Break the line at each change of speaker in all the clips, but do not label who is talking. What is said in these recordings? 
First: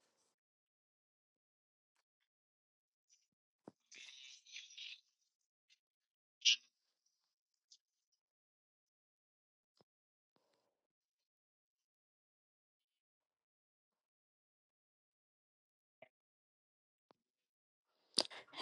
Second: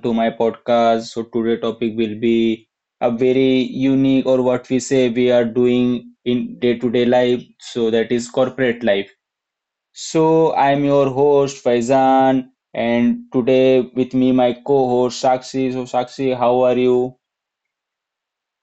to my podcast. So today topic will be a very unique or what we say we are doing in day-to-day life. So that is corporate life. So I am your host Faizan and today with me my co-host Sakshi. So Sakshi, how are you?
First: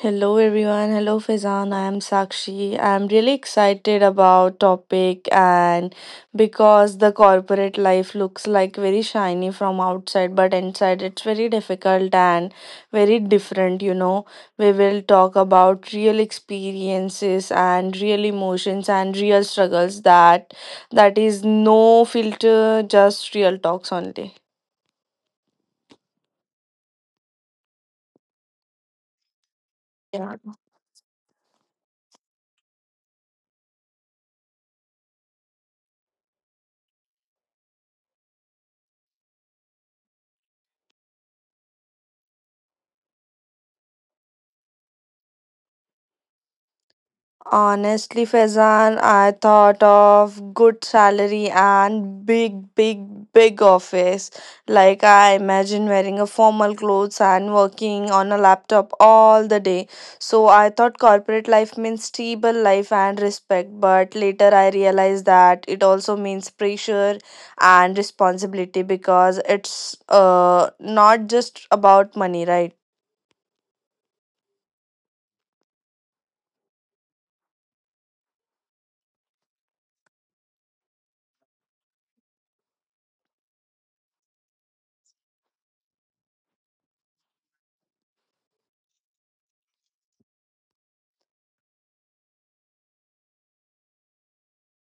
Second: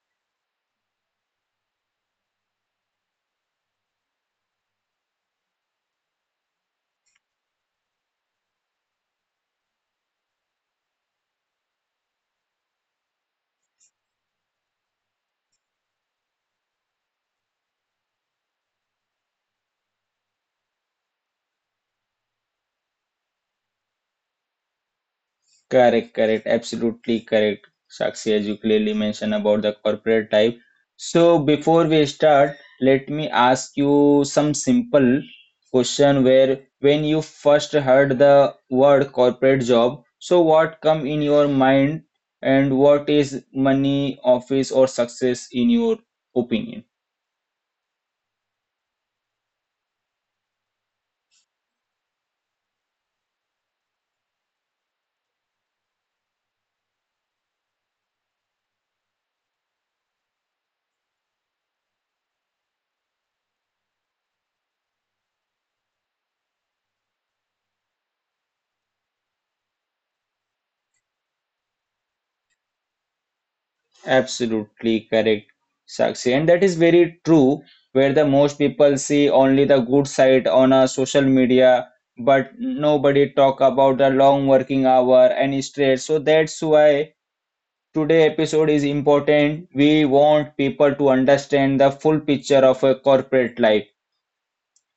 Hello everyone. Hello Faizan. I am Sakshi. I am really excited about topic, and because the corporate life looks like very shiny from outside but inside it's very difficult and very different, you know. We will talk about real experiences and real emotions and real struggles that is no filter, just real talks only.
Correct, correct, absolutely correct. Sakshi, as you clearly mentioned about the corporate type. So before we start, let me ask you some simple question where when you first heard the word corporate job, so what come in your mind and what is money, office or success in your opinion?
Honestly, Faizan, I thought of good salary and big, big, big office. Like I imagine wearing a formal clothes and working on a laptop all the day. So I thought corporate life means stable life and respect. But later I realized that it also means pressure and responsibility because it's not just about money, right?
Absolutely correct, Sakshi. And that is very true, where the most people see only the good side on a social media, but nobody talk about the long working hour and stress. So that's why today episode is important. We want people to understand the full picture of a corporate life.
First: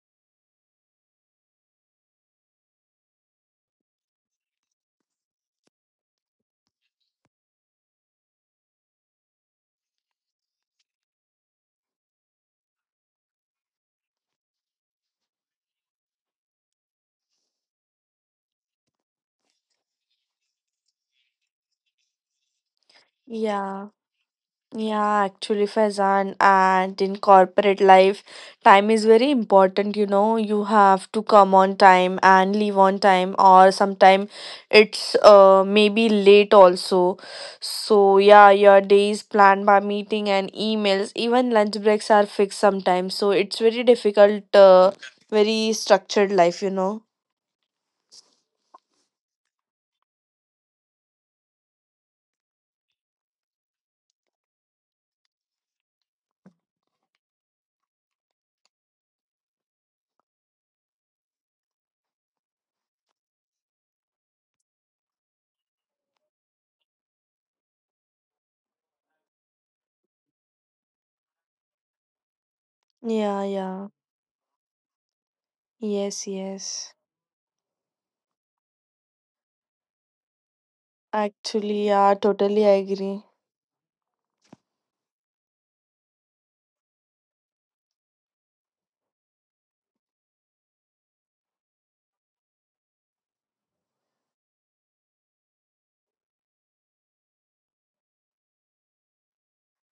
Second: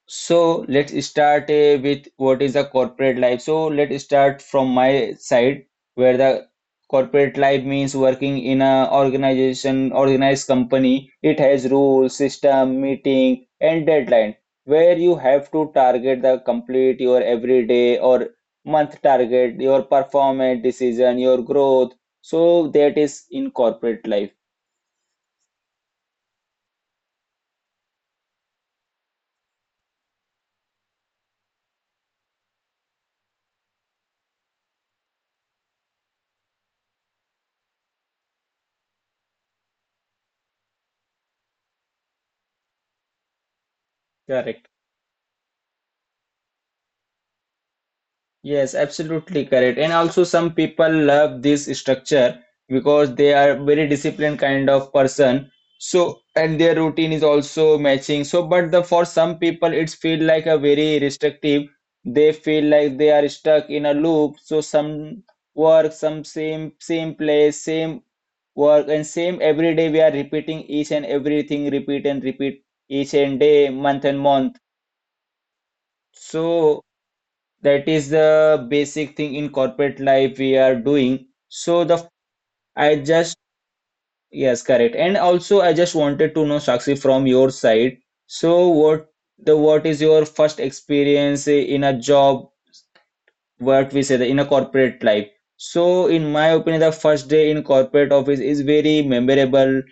So let's start with what is the corporate life. So let's start from my side, where the corporate life means working in a organization, organized company. It has rules, system, meeting, and deadline, where you have to target the complete your everyday or month target, your performance decision, your growth. So that is in
Yeah.
corporate life.
Yeah, actually, Faizan, and in corporate life, time is very important. You know, you have to come on time and leave on time, or sometime it's maybe late also. So yeah, your day is planned by meeting and emails. Even lunch breaks are fixed sometimes. So it's very difficult,
Correct.
very structured life. You know.
Yes, absolutely correct. And also, some people love this structure because they are very disciplined kind of person. So, and their routine is also matching. So, but the for some people, it's feel like a very restrictive. They feel like they are stuck in a loop. So, some work, some same place, same work, and same every day. We are repeating each and everything, repeat and repeat each and
Yeah,
day,
yeah.
month and month.
Yes,
So
yes.
that is the basic thing in corporate life we are doing so
Actually,
the
yeah, totally
I
agree.
just yes, correct. And also, I just wanted to know Sakshi from your side, so what is your first experience in a job, what we say the in a corporate life. So in my opinion, the first day in corporate office is very memorable.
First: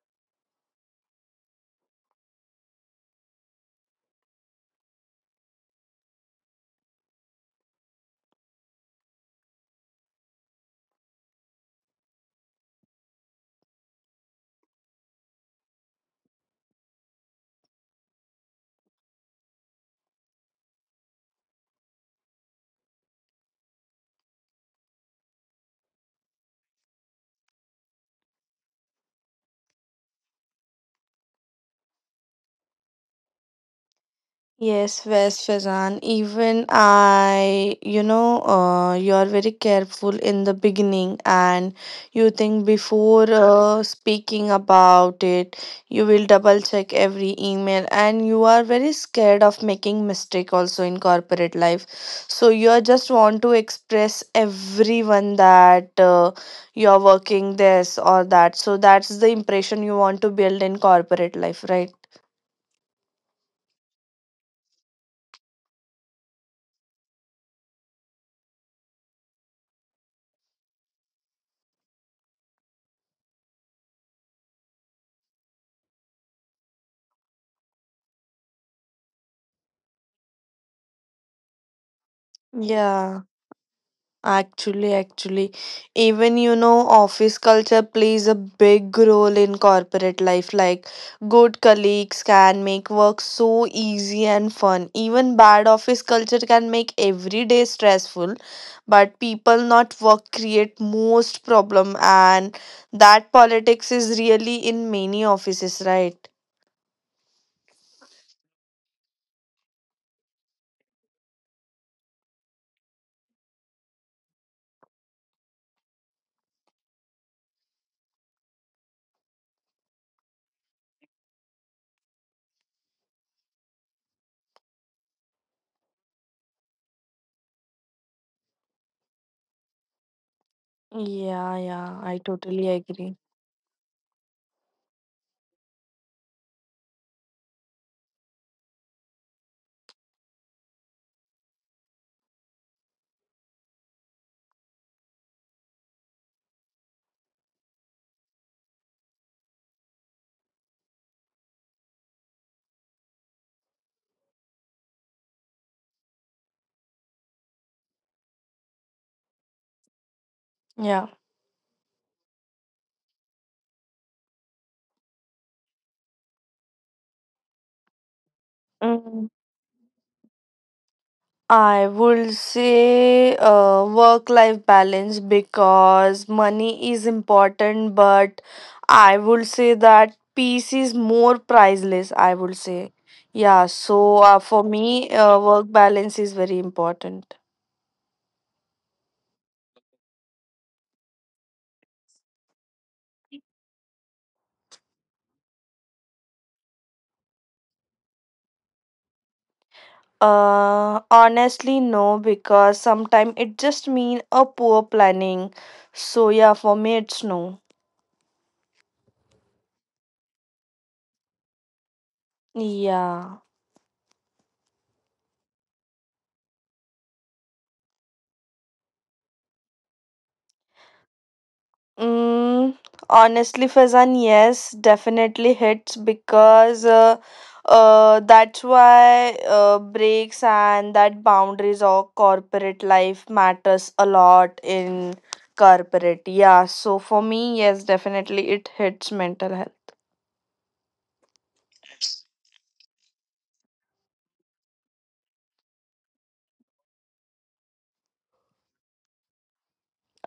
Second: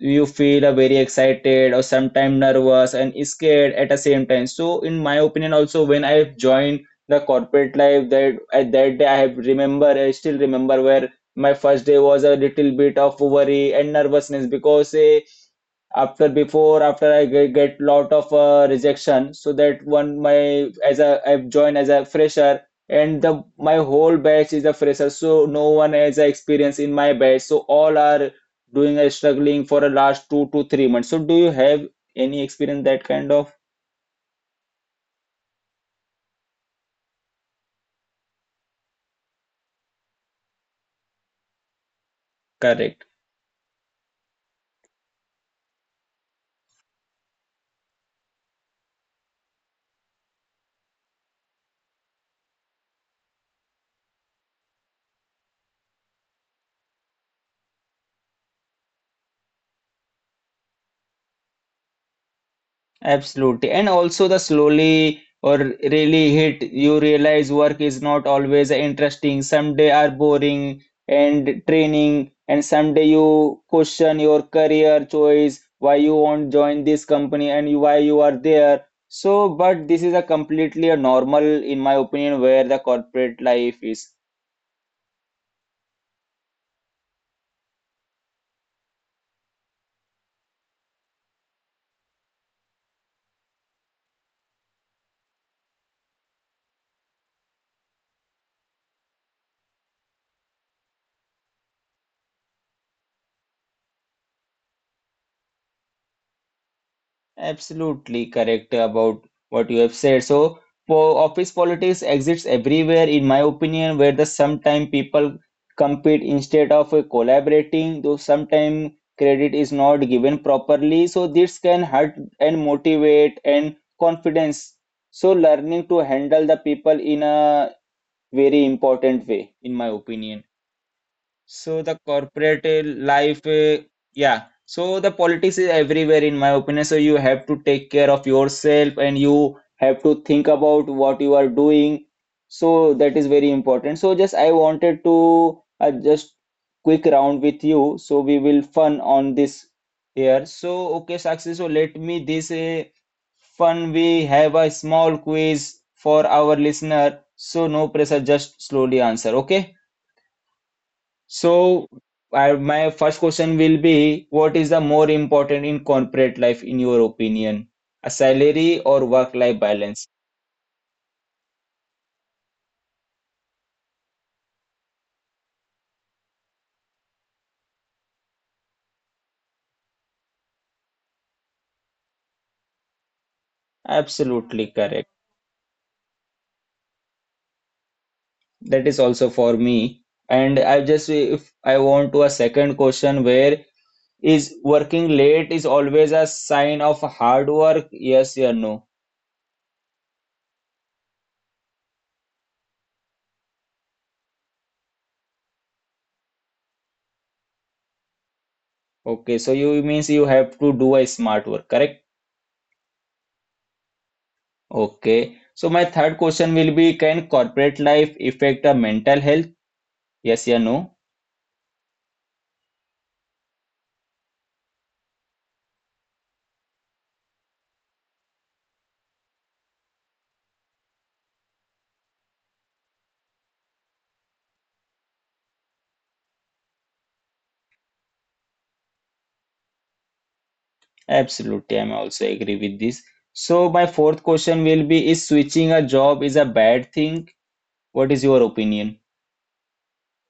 You feel a very excited or sometimes nervous and scared at the same time. So in my opinion also, when I have joined the corporate life, that at that day I have remember, I still remember where my first day was a little bit of worry and nervousness because after I get lot of rejection, so that one my as a I've joined as a fresher and the my whole batch is a fresher, so no one has a experience in my batch, so all are doing a struggling for the last 2 to 3 months. So do you have any experience that kind of?
Yes, West Fazan. Even I, you know, you are very careful in the beginning, and you think
Correct.
before speaking about it, you will double check every email, and you are very scared of making mistake also in corporate life. So you are just want to express everyone that you are working this or that. So that's the impression you want to build in corporate life, right?
Absolutely. And also the slowly or really hit, you realize work is not always interesting. Some day are boring and training, and someday you question your career choice, why you won't join this company and why you are there. So, but this is a completely a normal, in my opinion, where the
Yeah.
corporate life is.
Actually, even you know, office culture plays a big role in corporate life. Like, good colleagues can make work so easy and fun. Even bad office culture can make every day stressful, but people not work create most problem, and that politics is really in many offices, right?
Absolutely correct about what you have said. So, po office politics exists everywhere, in my opinion, where the sometime people compete instead of collaborating, though sometime credit is not given properly. So, this can hurt and motivate and confidence. So, learning to handle the people in a very important way, in my opinion.
Yeah,
So
yeah,
the
I
corporate
totally agree.
life, yeah. So the politics is everywhere in my opinion. So you have to take care of yourself and you have to think about what you are doing. So that is very important. So just I wanted to just quick round with you. So we will fun on this here. So okay, Sakshi. So let me this fun. We have a small quiz for our listener. So no pressure, just slowly answer. Okay.
Yeah.
So, I, my first question will be, what is the more important in corporate life, in your opinion? A salary or work-life balance?
I would say work life balance because money is important, but I would say that peace is more priceless. I would say, yeah. So for
Absolutely correct.
me, work balance is very important.
That is also for me. And I just, if I want to a second question, where is working late is always a sign of hard work? Yes or no?
Honestly, no, because sometimes it just mean a poor planning. So yeah, for me, it's no.
Okay, so you means you have to do a smart work, correct?
Yeah.
Okay. So my third question will be, can corporate life affect a mental health? Yes or no?
Mm, honestly, Fazan, yes, definitely hits because that's why breaks and that boundaries of corporate life matters a lot in corporate. Yeah, so for me, yes, definitely it hits mental health.
Absolutely, I'm also agree with this. So my fourth question will be, is switching a job is a bad thing? What is your opinion?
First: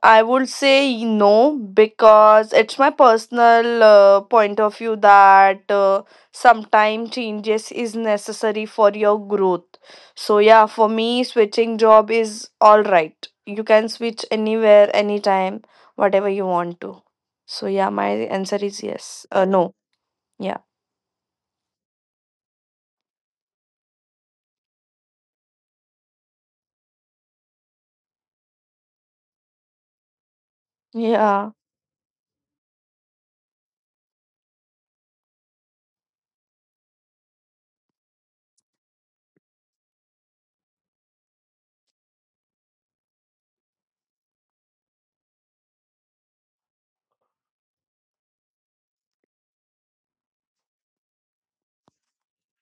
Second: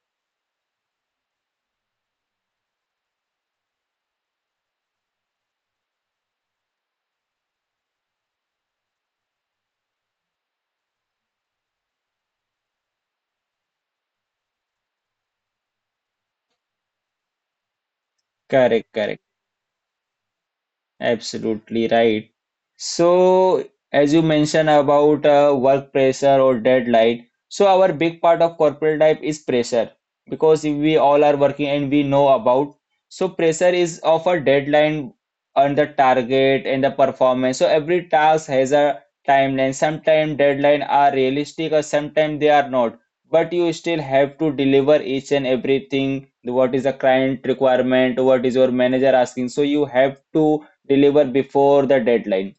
I would say no because it's my personal point of view that sometimes changes is necessary for your growth. So yeah, for me switching job is all right. You can switch anywhere, anytime, whatever you want to. So yeah, my answer is
Correct, correct.
yes. No. Yeah.
Absolutely right. So, as you mentioned about work pressure or deadline, so our big part of corporate life is pressure because if we all are
Yeah.
working and we know about. So, pressure is of a deadline on the target and the performance. So, every task has a timeline. Sometimes deadline are realistic or sometimes they are not. But you still have to deliver each and everything. What is the client requirement? What is your manager asking? So, you have to deliver before the deadline.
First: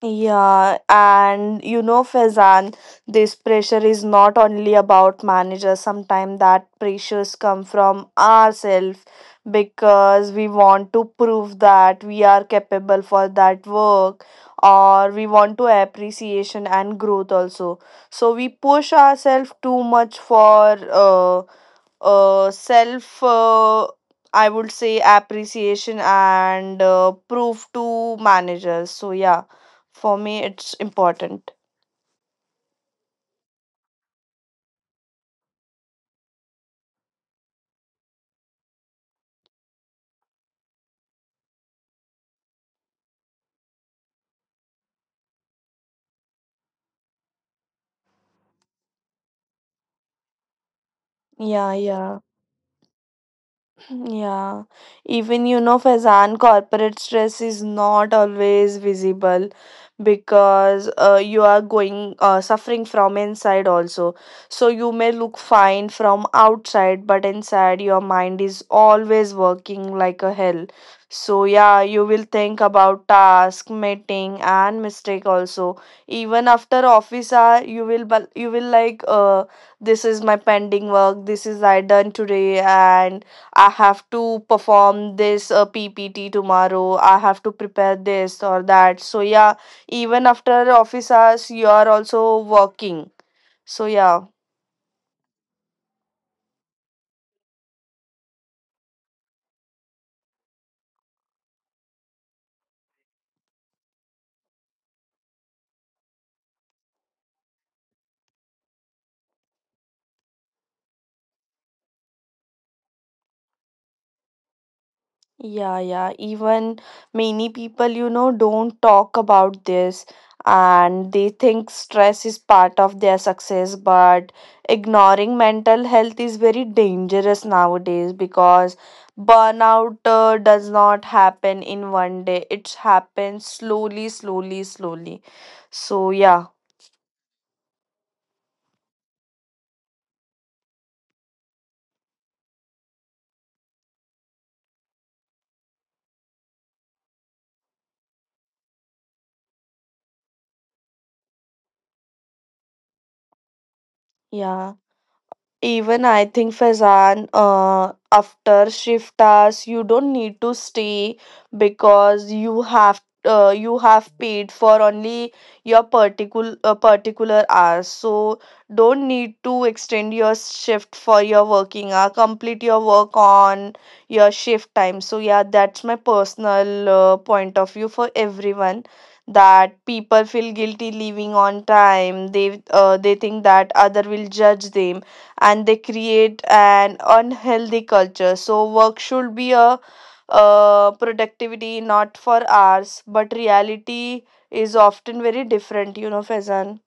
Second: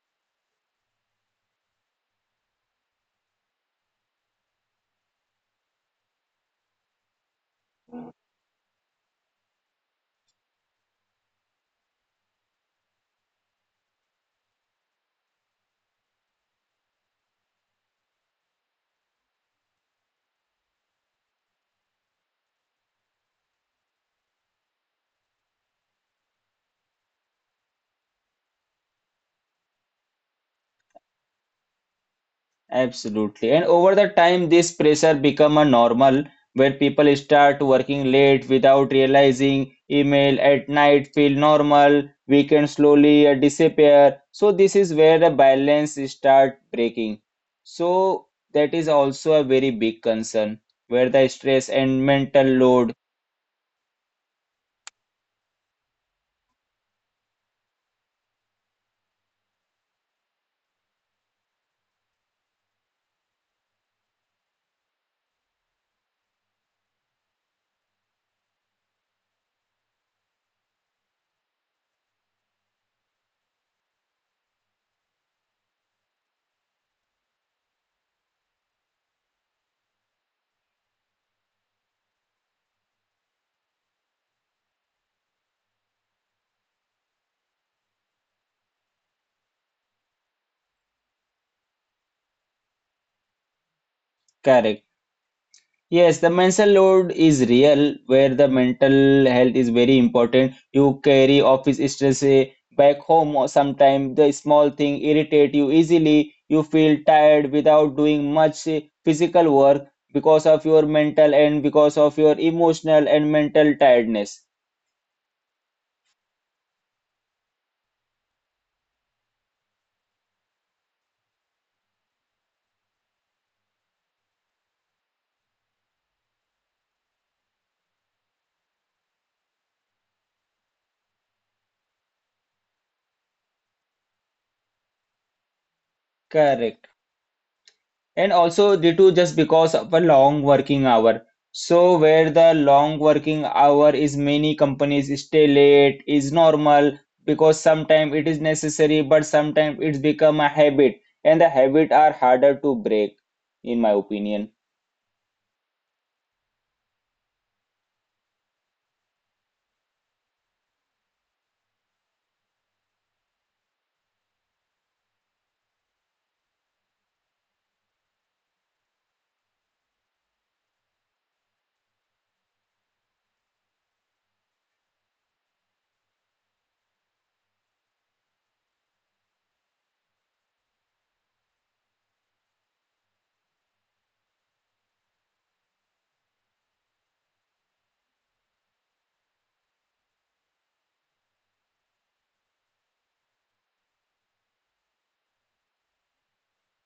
Yeah, and you know, Faizan, this pressure is not only about managers. Sometimes that pressures come from ourselves because we want to prove that we are capable for that work, or we want to appreciation and growth also. So we push ourselves too much for self I would say appreciation and proof to managers. So yeah, for me it's important.
Absolutely. And over the time, this pressure become a normal where people start working late without realizing email at night feel normal, weekend slowly disappear. So this is where the balance start breaking. So that is also a very big concern where the stress
Yeah,
and
yeah.
mental load.
Yeah, even you know, Faizan, corporate stress is not always visible because you are going suffering from inside also. So you may look fine from outside, but inside your mind is always working like a hell. So yeah, you will think about task, meeting, and mistake also. Even after office hour, you will you will like this is my pending work. This is I done today and I have to perform this PPT tomorrow. I have to prepare this or that. So, yeah, even after office hours, you are also working. So, yeah.
Correct. Yes, the mental load is real, where the mental health is very important. You carry office stress back home, or sometimes the small thing irritate you easily. You feel tired without doing much physical work because of your mental and because of your emotional and mental tiredness.
Yeah, yeah. Even many people, you know, don't talk about this, and they think stress is part of their success. But ignoring mental health is very dangerous nowadays because burnout does not happen in 1 day, it happens slowly, slowly, slowly. So, yeah,
Correct. And also, Ritu, just because of a long working hour. So, where the long working hour is many companies stay late is normal because sometimes it is necessary, but sometimes it's become a habit, and the habit are harder to break, in my opinion.
yeah. Even I think Faizan, after shift hours, you don't need to stay because you have paid for only your particular particular hours. So don't need to extend your shift for your working hour. Complete your work on your shift time. So yeah, that's my personal point of view for everyone. That people feel guilty leaving on time. They think that other will judge them, and they create an unhealthy culture. So work should be a productivity, not for hours, but reality is often very different, you know, Faizan.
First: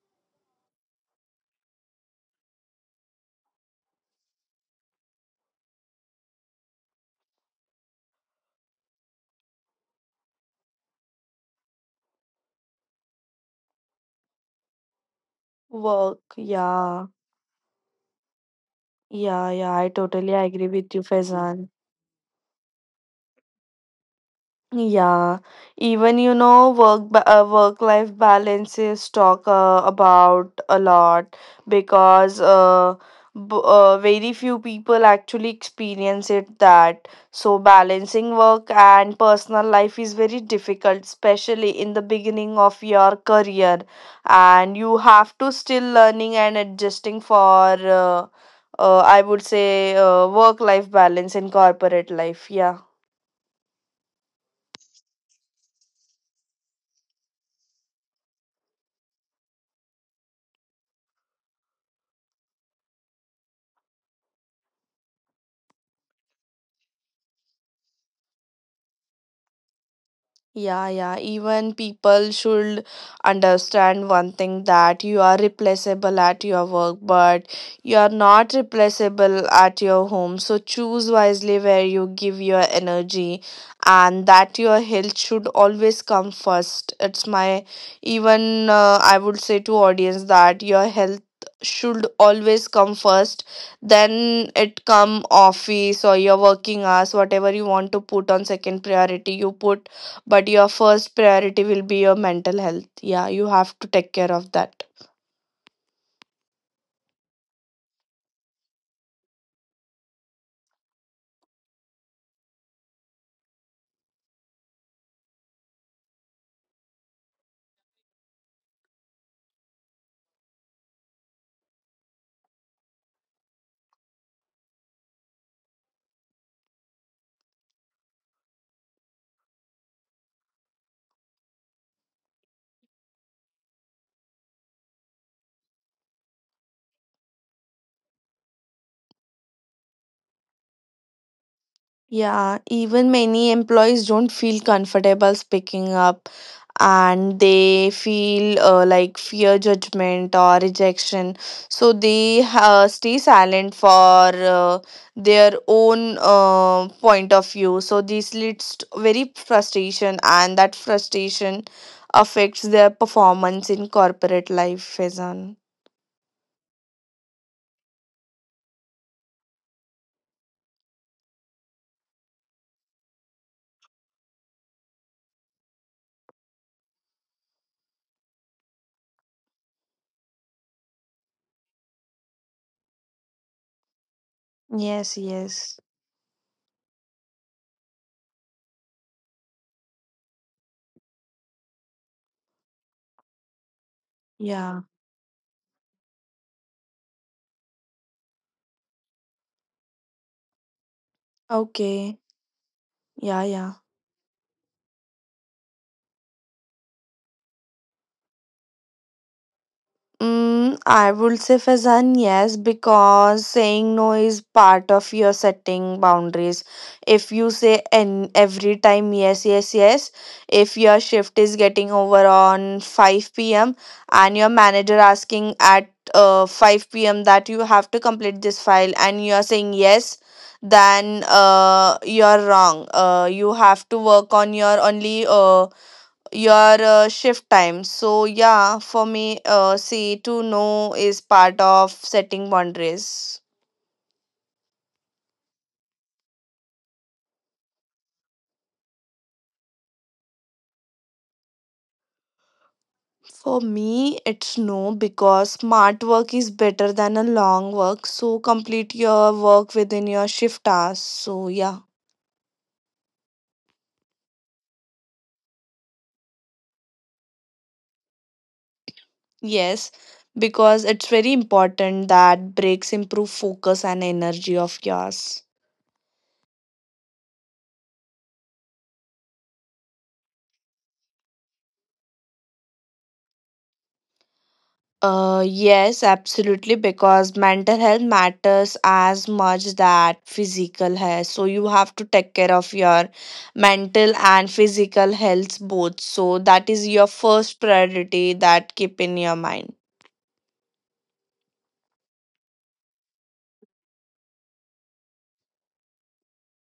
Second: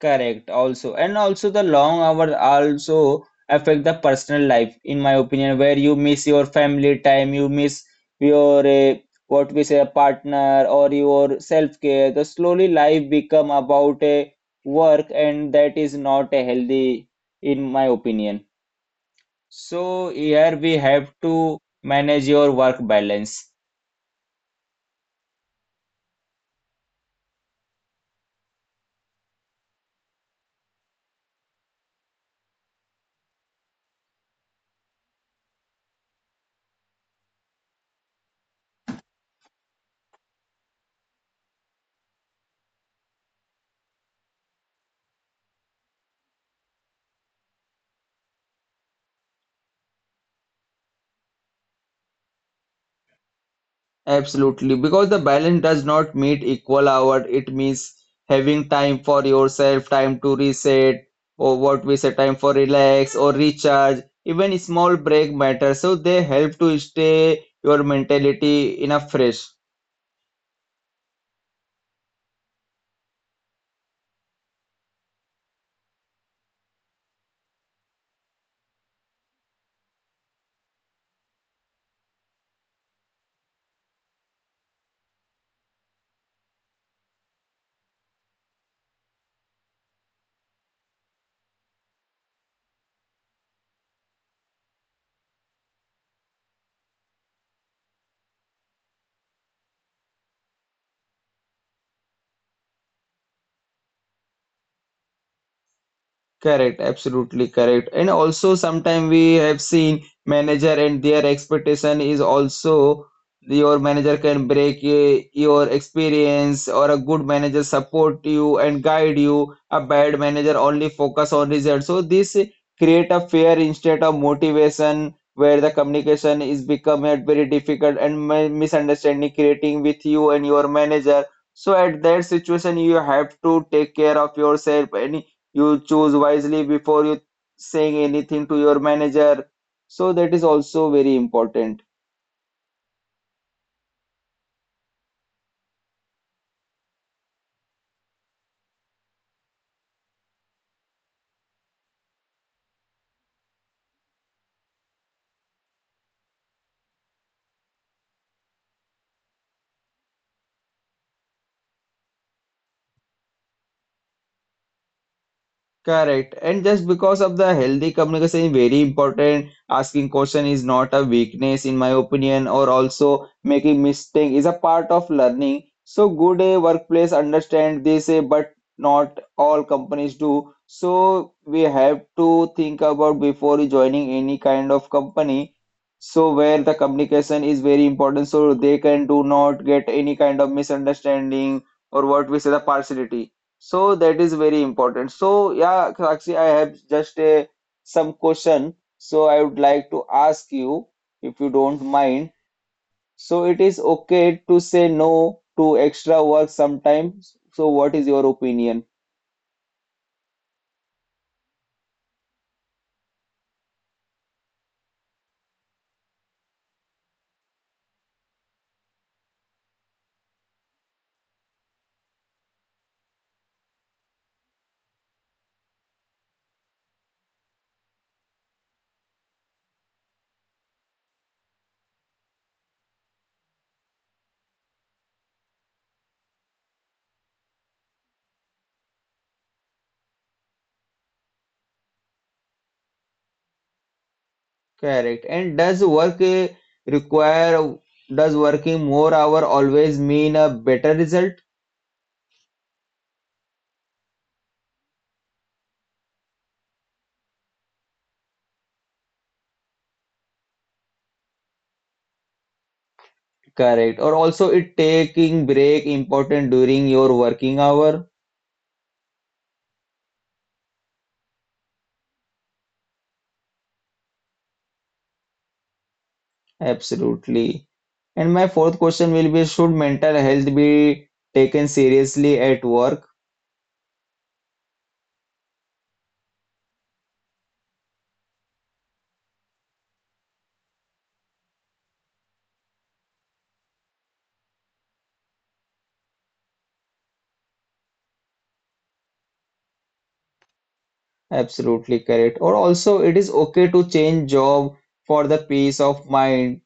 Correct, also. And also the long hours also affect the personal life, in my opinion, where you miss your family time, you miss your what we say partner or your self-care. The slowly life become about a work and that is not
Work,
a
yeah,
healthy, in my opinion.
yeah, yeah. I
So
totally
here
agree
we
with you,
have to
Faizan.
manage your work balance.
Yeah, even you know, work life balances talk about a lot because b very few people actually experience it that. So balancing work and personal life is very difficult, especially in the beginning of your career, and you have to still learning and adjusting for I would say work life balance in corporate life. Yeah.
Absolutely, because the balance does not mean equal hour. It means having time for yourself, time to reset, or what we say, time for relax or recharge. Even small break matter. So they help to stay your mentality in a fresh.
Yeah, yeah. Even people should understand one thing that you are replaceable at your work, but you are not replaceable at your home. So choose wisely where you give your energy and that your health should always come first. It's my even I would say to audience that your health should always come first, then it come office or your working hours. Whatever you want to put on second priority you put, but your first priority will be your mental health. Yeah, you have to take care of that.
Correct, absolutely correct. And also sometimes we have seen manager and their expectation is also your manager can break your experience or a good manager support you and guide you. A bad manager only focus on results. So this create a fear instead of motivation where the communication is become at very difficult and misunderstanding creating with you and your manager. So at that situation you have to take care of yourself and you choose wisely before you saying anything to your manager, so that is also very important.
Yeah, even many employees don't feel comfortable speaking up, and they feel like fear judgment or rejection. So they stay silent for their own point of view. So this leads to very frustration, and that frustration affects their performance in corporate life, Faizan.
Correct. And just because of the healthy communication is very important, asking question is not a weakness in my opinion, or also making mistake is a part of learning. So good a workplace understand this, but not all companies do. So we have to think about before joining any kind of
Yes,
company.
yes.
So where the communication is very important, so they can do not get any kind of misunderstanding or what we say the partiality. So that is very
Yeah.
important. So yeah, Sakshi, I have just a some question. So I would like to ask you if you don't
Okay.
mind. So
Yeah,
it
yeah.
is okay to say no to extra work sometimes. So what is your opinion?
I would say Faizan, yes, because saying no is part of your setting boundaries. If you say and every time yes, yes, yes, if your shift is getting over on 5 p.m. and your manager asking at 5 p.m. that you have to complete this file and you are saying yes, then you're wrong. You have to work on your only your shift time. So yeah, for me, see to know is part of setting boundaries.
Correct. And require does working more hour always mean a better result?
For me, it's no because smart work is better than a long work. So complete your work within your shift hours. So yeah,
Correct. Or also it taking break important during your working hour?
yes, because it's very important that breaks improve focus and energy of yours.
Absolutely. And my fourth question will be, should mental health be taken seriously at work?
Yes, absolutely, because mental health matters as much that physical health. So you have to take care of your mental and physical health both. So that is your first priority that keep in your mind.
Absolutely correct. Or also, it is okay to change job for the peace of mind.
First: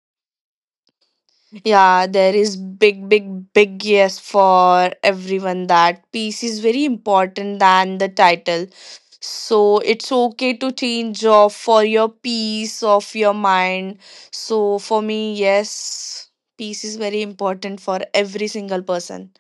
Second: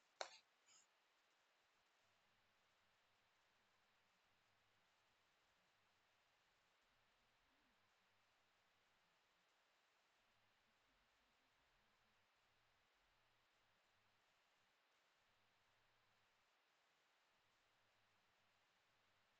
Yeah, there is big, big, big yes for everyone that peace is very important than the title. So it's okay to change of for your peace of your mind. So for me, yes, peace is very important for every single person.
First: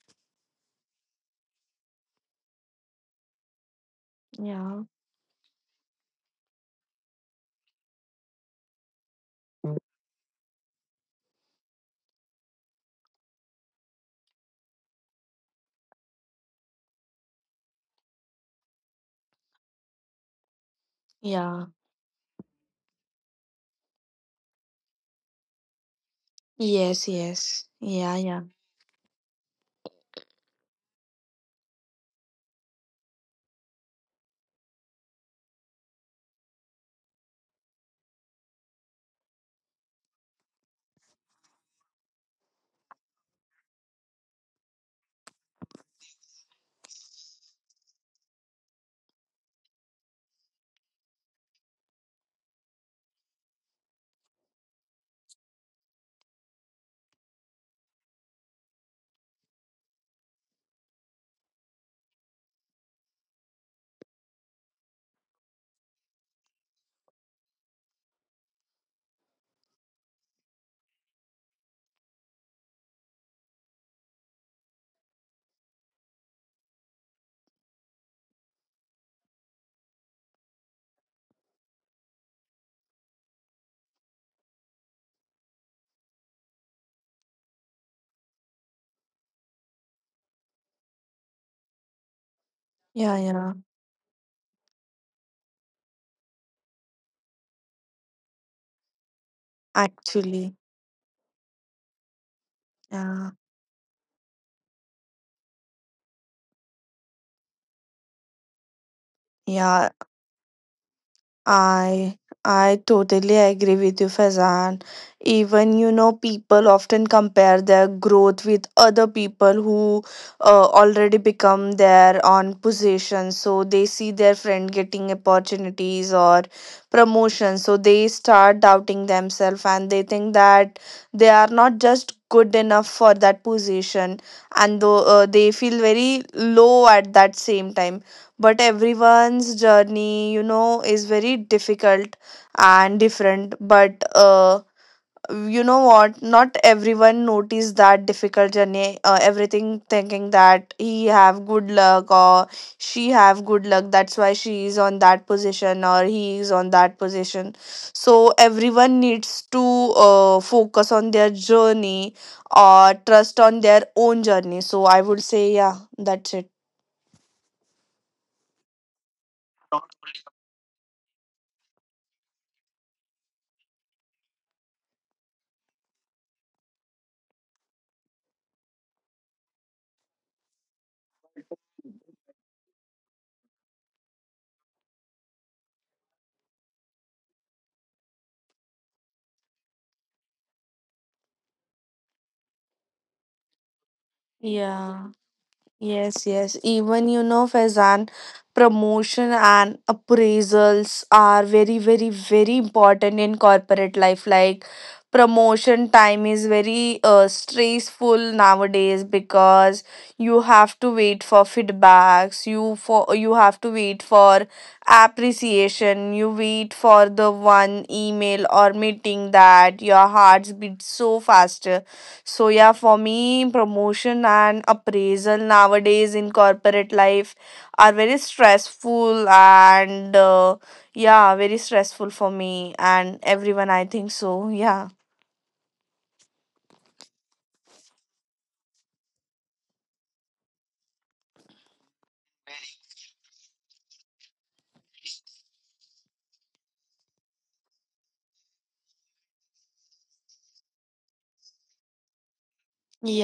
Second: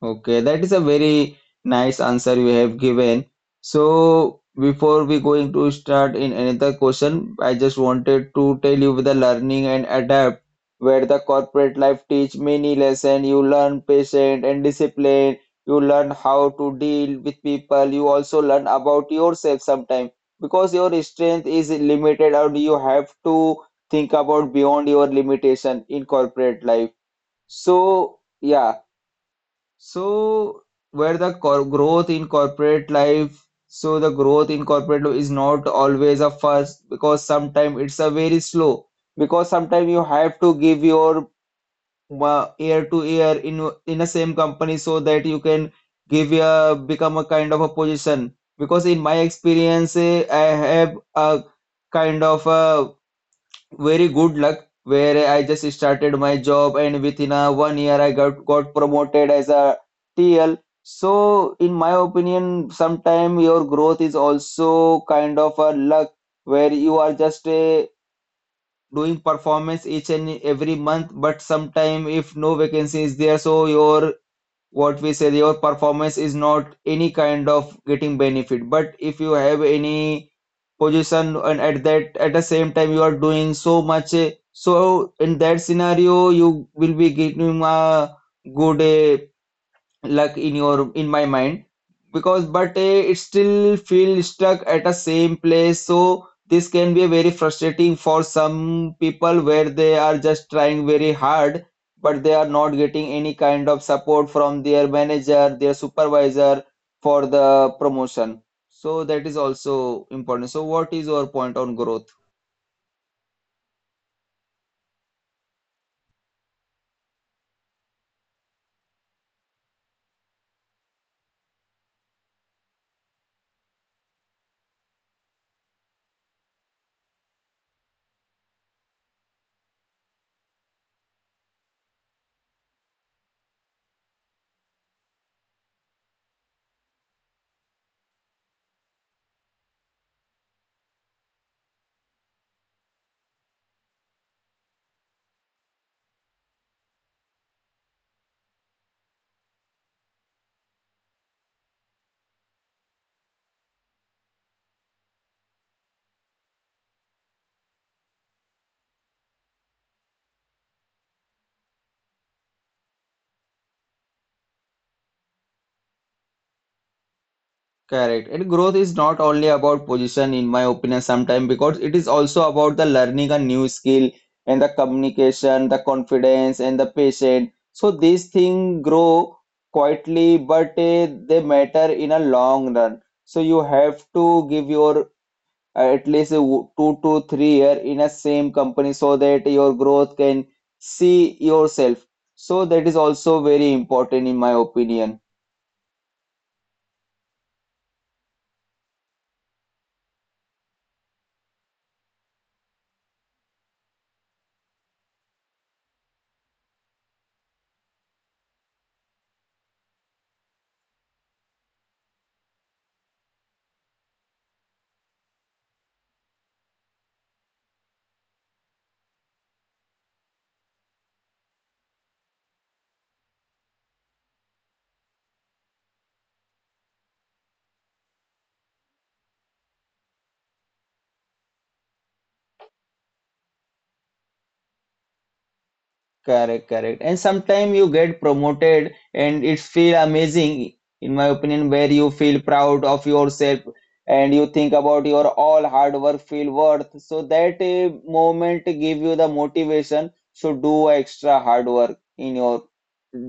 Okay, that is a very nice answer you have given. So
Yeah.
before we going to start in another question, I just wanted to tell you with the learning and adapt, where the corporate life teach many lesson. You learn patience and discipline. You learn how to deal with people. You also learn about yourself sometimes because your strength
Yeah.
is limited and you have to think about beyond your limitation in corporate life.
Yes, yes. Yeah,
So
yeah.
yeah, so, where the cor growth in corporate life, so the growth in corporate life is not always a fast because sometimes it's a very slow because sometimes you have to give your year to year in the same company so that you can give a become a kind of a position because in my experience I have a kind of a very good luck where I just started my job and within a 1 year I got promoted as a TL. So in my opinion, sometime your growth is also kind of a luck where you are just doing performance each and every month, but sometime if no vacancy is there, so your what we say your performance is not any kind of getting benefit but if you have any position and at the same time you are doing so much so in that scenario you will be getting a good luck in my mind because but eh, it
Yeah, yeah.
still feel stuck at the same place so this can be very frustrating for some people where they are just
Actually.
trying very hard but they are not getting
Yeah.
any kind of support from their manager their supervisor for the promotion so that is
Yeah.
also important so what is your point on growth.
I I totally agree with you, Fazan. Even you know, people often compare their growth with other people who already become their own position. So they see their friend getting opportunities or promotion. So they start doubting themselves, and they think that they are not just good enough for that position, and though they feel very low at that same time, but everyone's journey you know is very difficult and different. But you know what, not everyone notice that difficult journey. Everything thinking that he have good luck or she have good luck, that's why she is on that position or he is on that position. So everyone needs to focus on their journey, or trust on their own journey. So I would say yeah, that's it.
Correct. And growth is not only about position, in my opinion, sometimes because it is also about the learning a new skill and the communication, the confidence, and the patience. So these things grow quietly, but they matter in a long run. So you have to give your at least a 2 to 3 year in a same company so that your growth can see yourself. So that is also very important in my
Yeah.
opinion.
Yes, yes. Even you know, Faizan, promotion and appraisals are very, very, very important in corporate life. Like promotion time is very stressful nowadays because you have to wait for feedbacks. You have to wait for appreciation. You wait for the one email or meeting that your hearts beat so fast. So yeah, for me, promotion and appraisal nowadays in corporate life are very stressful and yeah, very stressful for me and everyone. I think so. Yeah.
Correct, correct. And sometimes you get promoted and it feel amazing, in my opinion, where you feel proud of yourself and you think about your all hard work feel worth. So that moment give you the motivation to do extra hard work in your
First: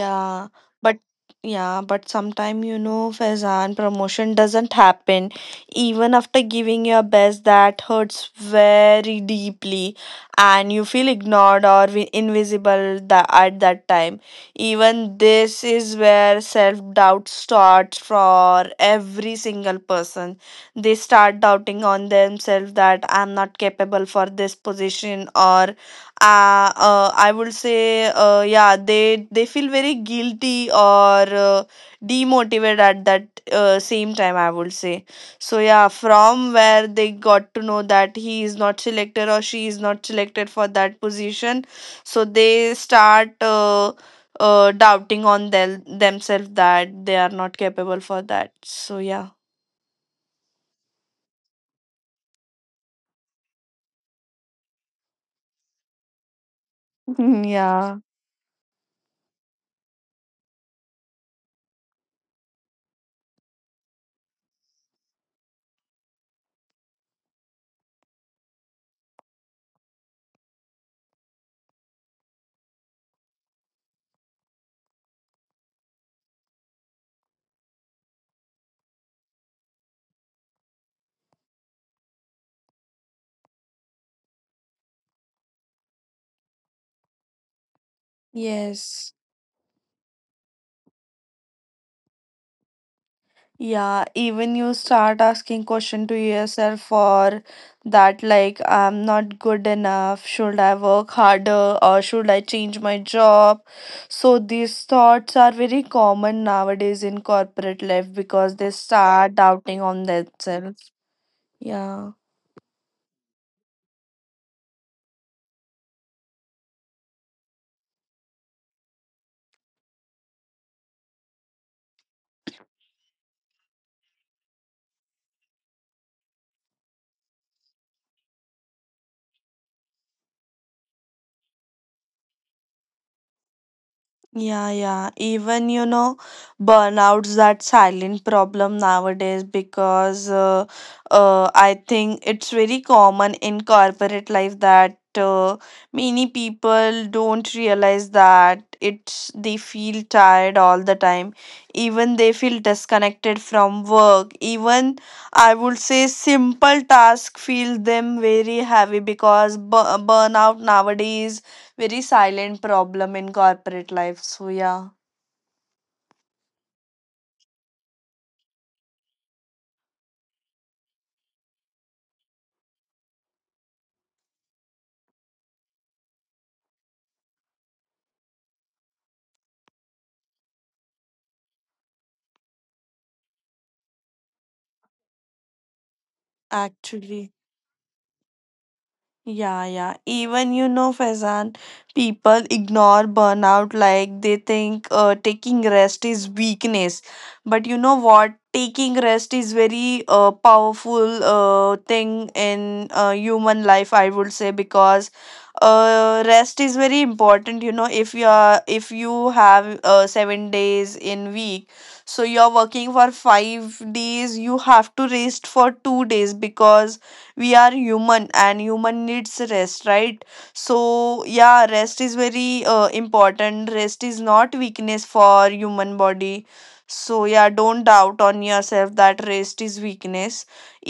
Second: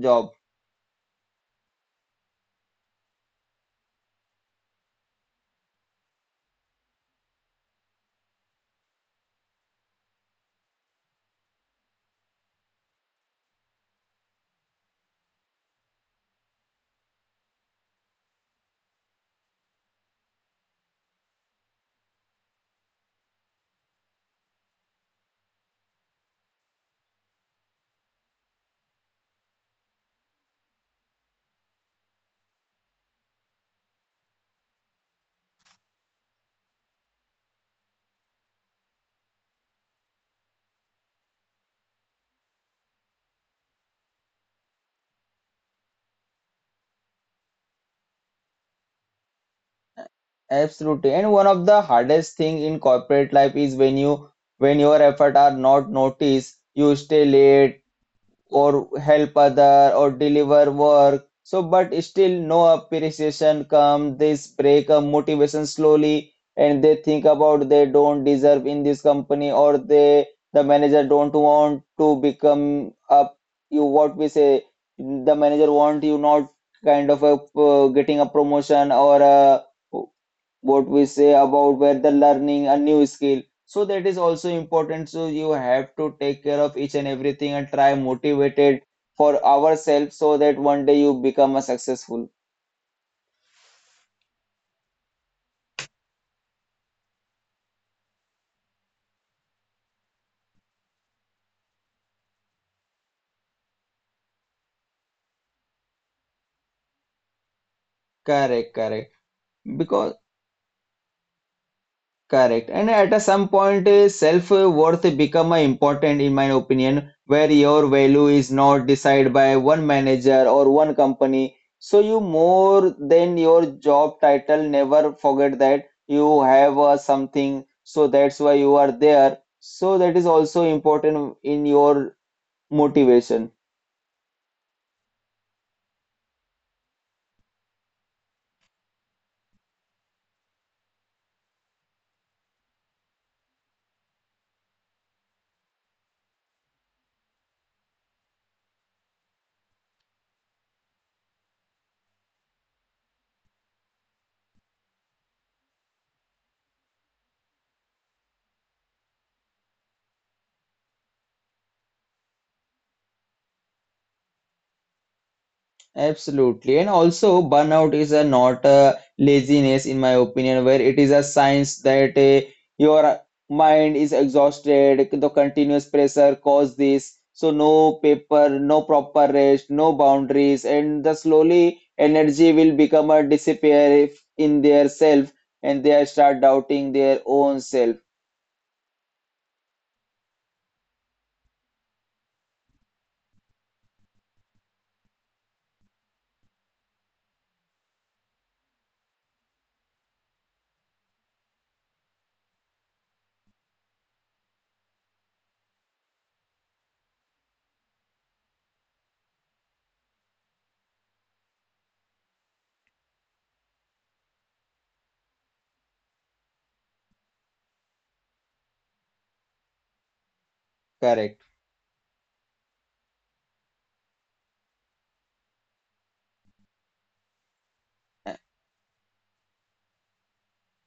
job.
but yeah, but sometime you know, Faizan, promotion doesn't happen even after giving your best. That hurts very deeply, and you feel ignored or invisible at that time. Even this is where self-doubt starts for every single person. They start doubting on themselves that I'm not capable for this position, or I would say, yeah, they feel very guilty or uh, demotivated at that same time. I would say so. Yeah, from where they got to know that he is not selected or she is not selected for that position, so they start doubting on themselves that they are not capable for that. So yeah.
Absolutely. And one of the hardest thing in corporate life is when your effort are not noticed, you stay late
Yeah,
or help other or deliver work. So, but still no appreciation come. They break up motivation slowly and they think about they don't deserve in this company or they the manager don't want to become up you what we say the manager want you not kind of a getting a promotion or a what we say about where the learning a new skill so that is also important so you have to take care of each and everything and try motivated
yes,
for ourselves so that one day you become a successful.
yeah, even you start asking question to yourself for that, like, I'm not good enough, should I work harder or should I change my job? So these thoughts are very common nowadays in corporate life because they
Correct, correct.
start doubting on
Because,
themselves. Yeah.
correct. And at a some point, self-worth become important in my opinion, where your value is not decided by one manager or one company. So you more than your job title, never forget that you have something. So that's why you are there. So that is also important in your motivation.
Yeah, yeah. Even, burnout's that silent problem nowadays because I think it's very common in corporate life that many people don't realize that it's they feel tired all the time. Even they feel disconnected from work. Even I would say simple tasks feel them very heavy because bu burnout nowadays very silent problem in corporate life. So yeah.
Absolutely. And also, burnout is a not a laziness, in my opinion, where it is a science that your mind is exhausted, the continuous pressure cause this. So no paper, no proper rest, no boundaries, and the slowly energy will become a disappear in their self, and they start doubting their
Actually,
own self.
yeah, yeah. Even, Faizan, people ignore burnout, like they think taking rest is weakness. But you know what? Taking rest is very powerful thing in human life, I would say, because rest is very important. You know, if you have 7 days in week, so you're working for 5 days, you have to rest for 2 days because we are human and human needs rest, right? So
Correct,
yeah, rest is very important. Rest is not weakness for human body, so yeah, don't doubt on yourself that rest is weakness.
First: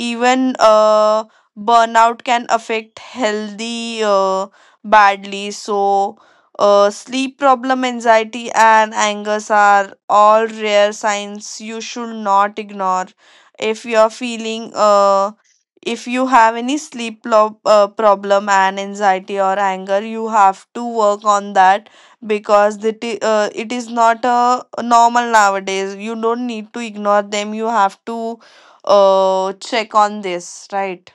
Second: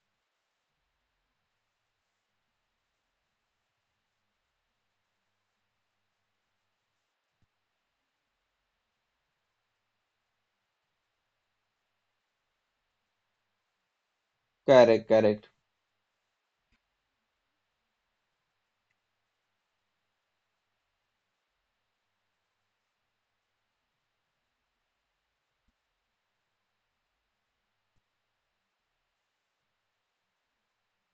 Even burnout can affect healthy badly, so sleep problem, anxiety and angers are all rare signs you should not ignore. if you are feeling
correct,
uh,
correct.
if you have any sleep problem and anxiety or anger, you have to work on that because it is not a normal nowadays. You don't need to ignore them, you have to check on this, right?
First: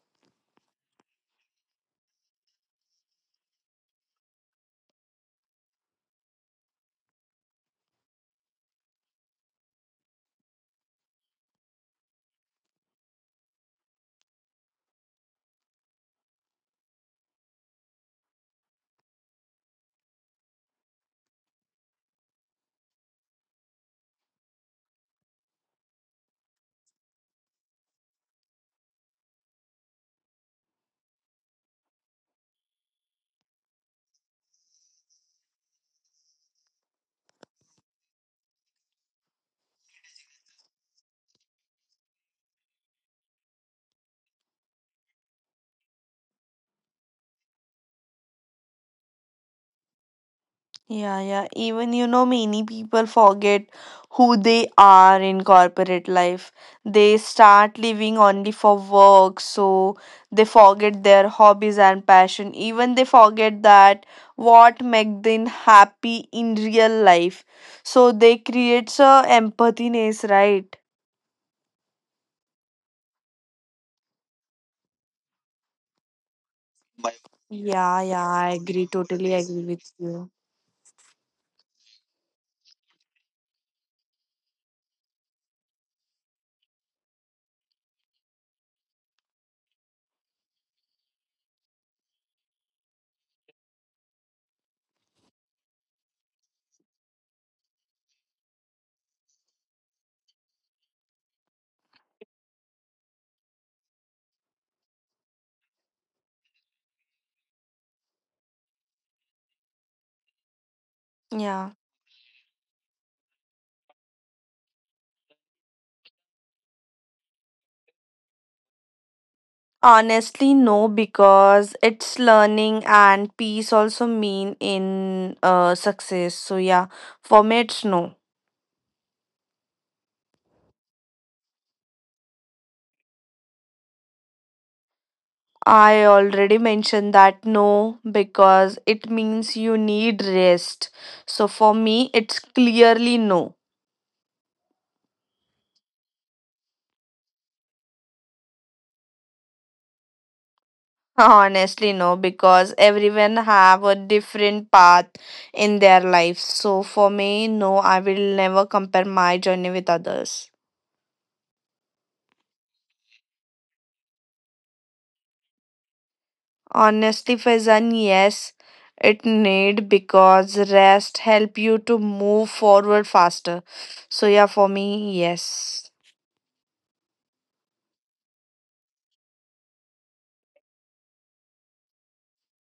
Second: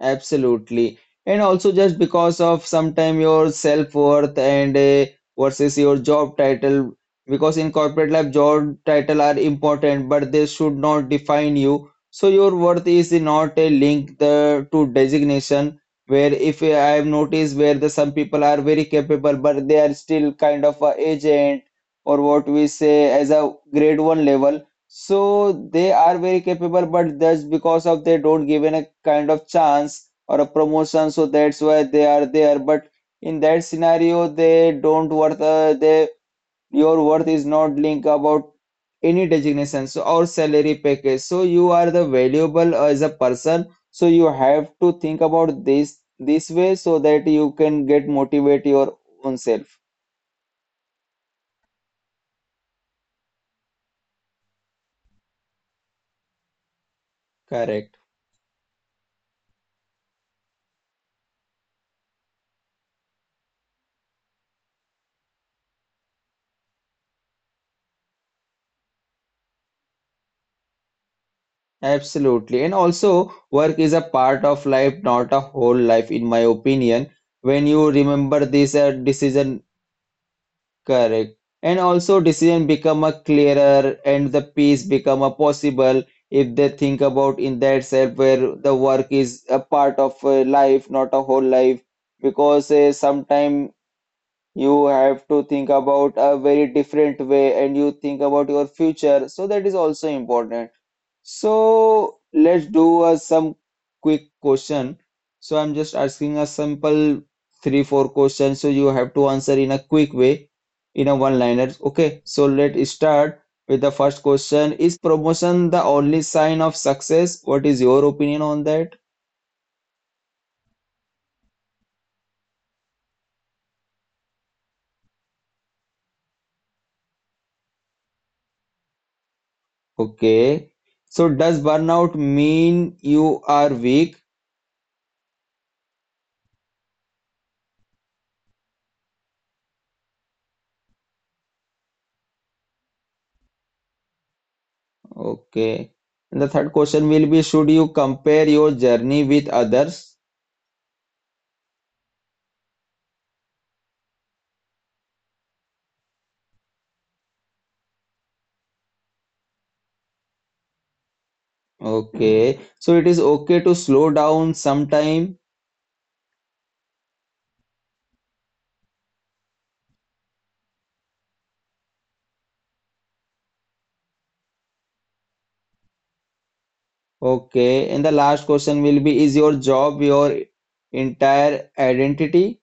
Absolutely. And also just because of sometime your self-worth and versus your job title, because in corporate life, job title are important, but they should not define you. So your worth is not a link the to designation, where if I have noticed where the some people are very capable, but they are still kind of a agent or what we say as a grade one level. So they are very capable, but just because of they don't given a kind of chance or a promotion, so that's why they are there. But in that scenario, they don't worth. They Your worth is not linked about any designation so or salary package. So you are the valuable as a person. So you have to think about this way so that you can get motivate your own self.
Yeah, yeah. Even, many people forget who they are in corporate life. They start
Correct.
living only for work, so they forget their hobbies and passion. Even they forget that what make them happy in real life. So they creates a empathy ness, right?
Absolutely. And also, work is a part of life, not a whole life, in my opinion. When you
Yeah, yeah,
remember
I
this
agree. Totally
decision,
agree with you.
correct, and also decision become a clearer and the peace become a possible if they think about in that self where the work is a part of life, not a whole life. Because sometimes you have to think about a very different way and you think about your future. So that is also important. So let's do some quick question. So I'm just asking a simple three, four questions. So you have to answer in a quick way, in a one-liner.
Yeah.
Okay. So let's start with the first question. Is promotion the only sign of success? What is your opinion on that?
Honestly, no, because it's learning and peace also mean in success. So yeah, for me it's no.
Okay. So does burnout mean you are weak?
I already mentioned that no, because it means you need rest. So for me it's clearly no.
Okay. And the third question will be, should you compare your journey with others?
Honestly, no, because everyone have a different path in their life. So for me, no, I will never compare my journey with others.
Okay, so it is okay to slow down sometime.
Honestly, Faizan, yes, it need because rest help you to move forward faster. So yeah, for me, yes.
Okay, and the last question will be, is your job your entire identity?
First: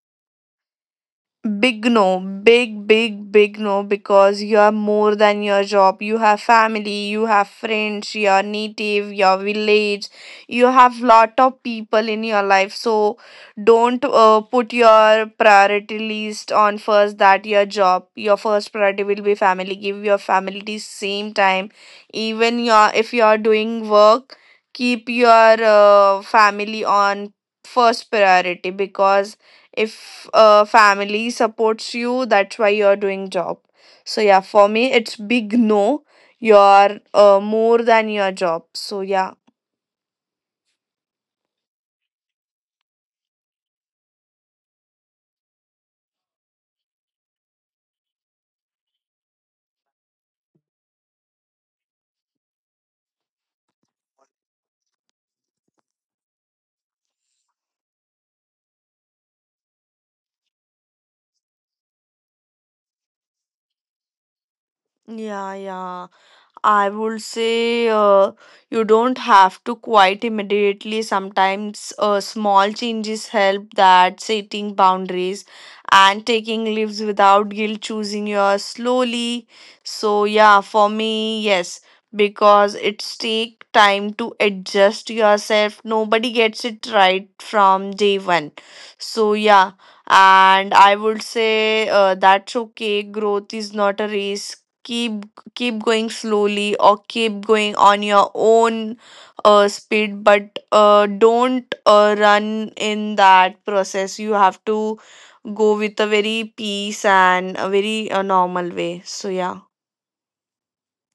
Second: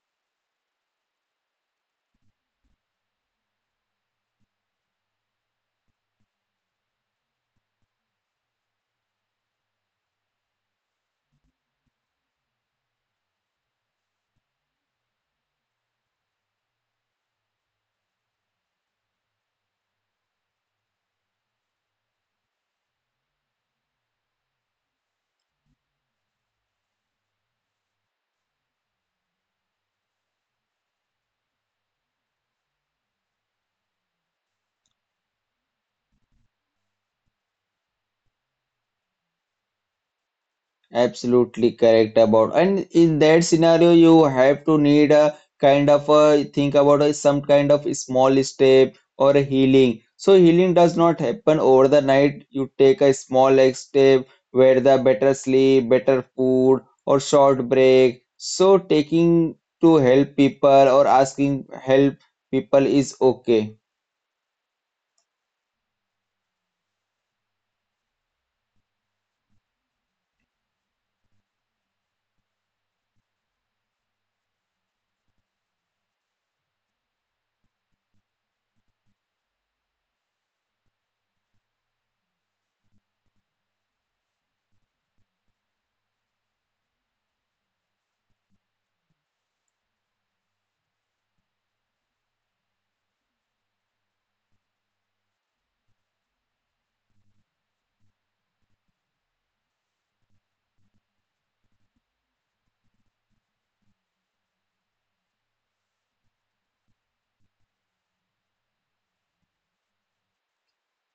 Big no, big, big, big no, because you are more than your job. You have family, you have friends, your native, your village. You have lot of people in your life. So don't put your priority list on first that your job. Your first priority will be family. Give your family the same time. Even your if you are doing work, keep your family on first priority, because if family supports you, that's why you're doing job. So yeah, for me it's big no. You're more than your job, so yeah.
Absolutely correct about. And in that scenario, you have to need a kind of a think about a, some kind of small step or a healing. So healing does not happen over the night. You take a small like step where the better sleep, better food, or short break. So taking to help people or asking help people is okay.
Yeah, yeah. I would say you don't have to quite immediately. Sometimes small changes help, that setting boundaries and taking leaves without guilt, choosing your slowly. So, yeah, for me, yes, because it's take time to adjust yourself. Nobody gets it right from day one. So, yeah, and I would say that's okay. Growth is not a race. Keep keep going slowly, or keep going on your own speed, but don't run in that process. You have to go with a very peace and a very normal way, so yeah.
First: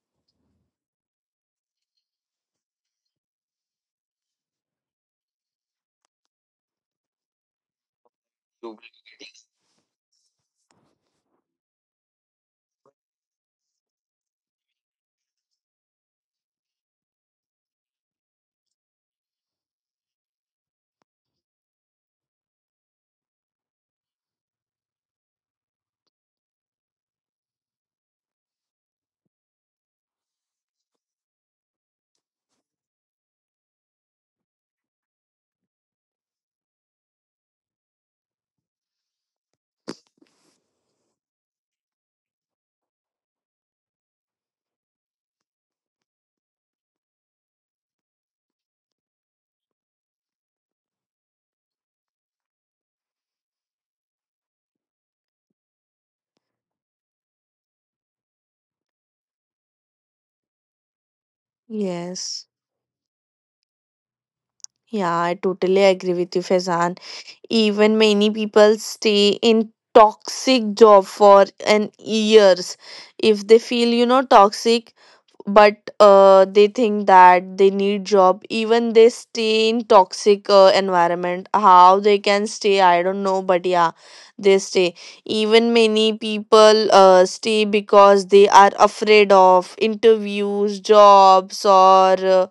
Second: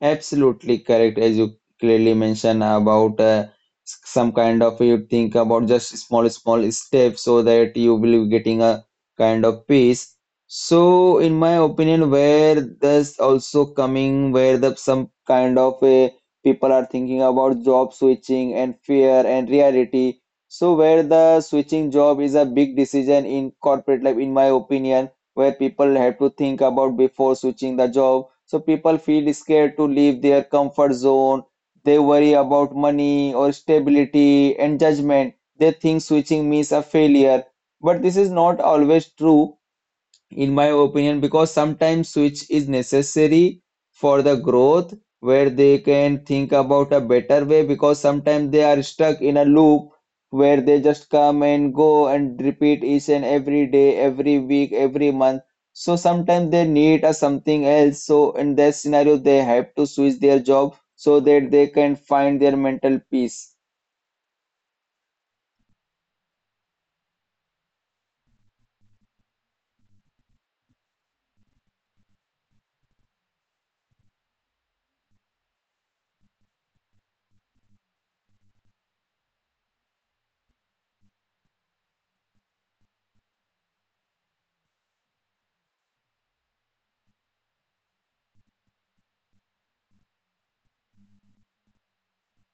Absolutely correct, as you clearly mentioned about some kind of you think about just small, small steps so that you will be getting a kind of peace. So, in my opinion, where this also coming, where the some kind of a people are thinking about job switching and fear and reality. So, where the switching job is a big decision in corporate life, in my opinion where people have to think about before switching the job. So people feel scared to leave their comfort zone. They worry about money or stability and judgment. They think switching means a failure. But this is not always true in my opinion, because sometimes switch is necessary for the growth where they can think about a better way because sometimes they are stuck in a loop where they just come and go and repeat each and every day, every week, every month. So sometimes they need a something else. So in that scenario, they have to switch their job so that they can find
Yes,
their mental peace.
yeah, I totally agree with you, Fezan. Even many people stay in toxic job for an years, if they feel, toxic, but they think that they need job. Even they stay in toxic environment. How they can stay, I don't know, but yeah, they stay. Even many people stay because they are afraid of interviews, jobs, or uh,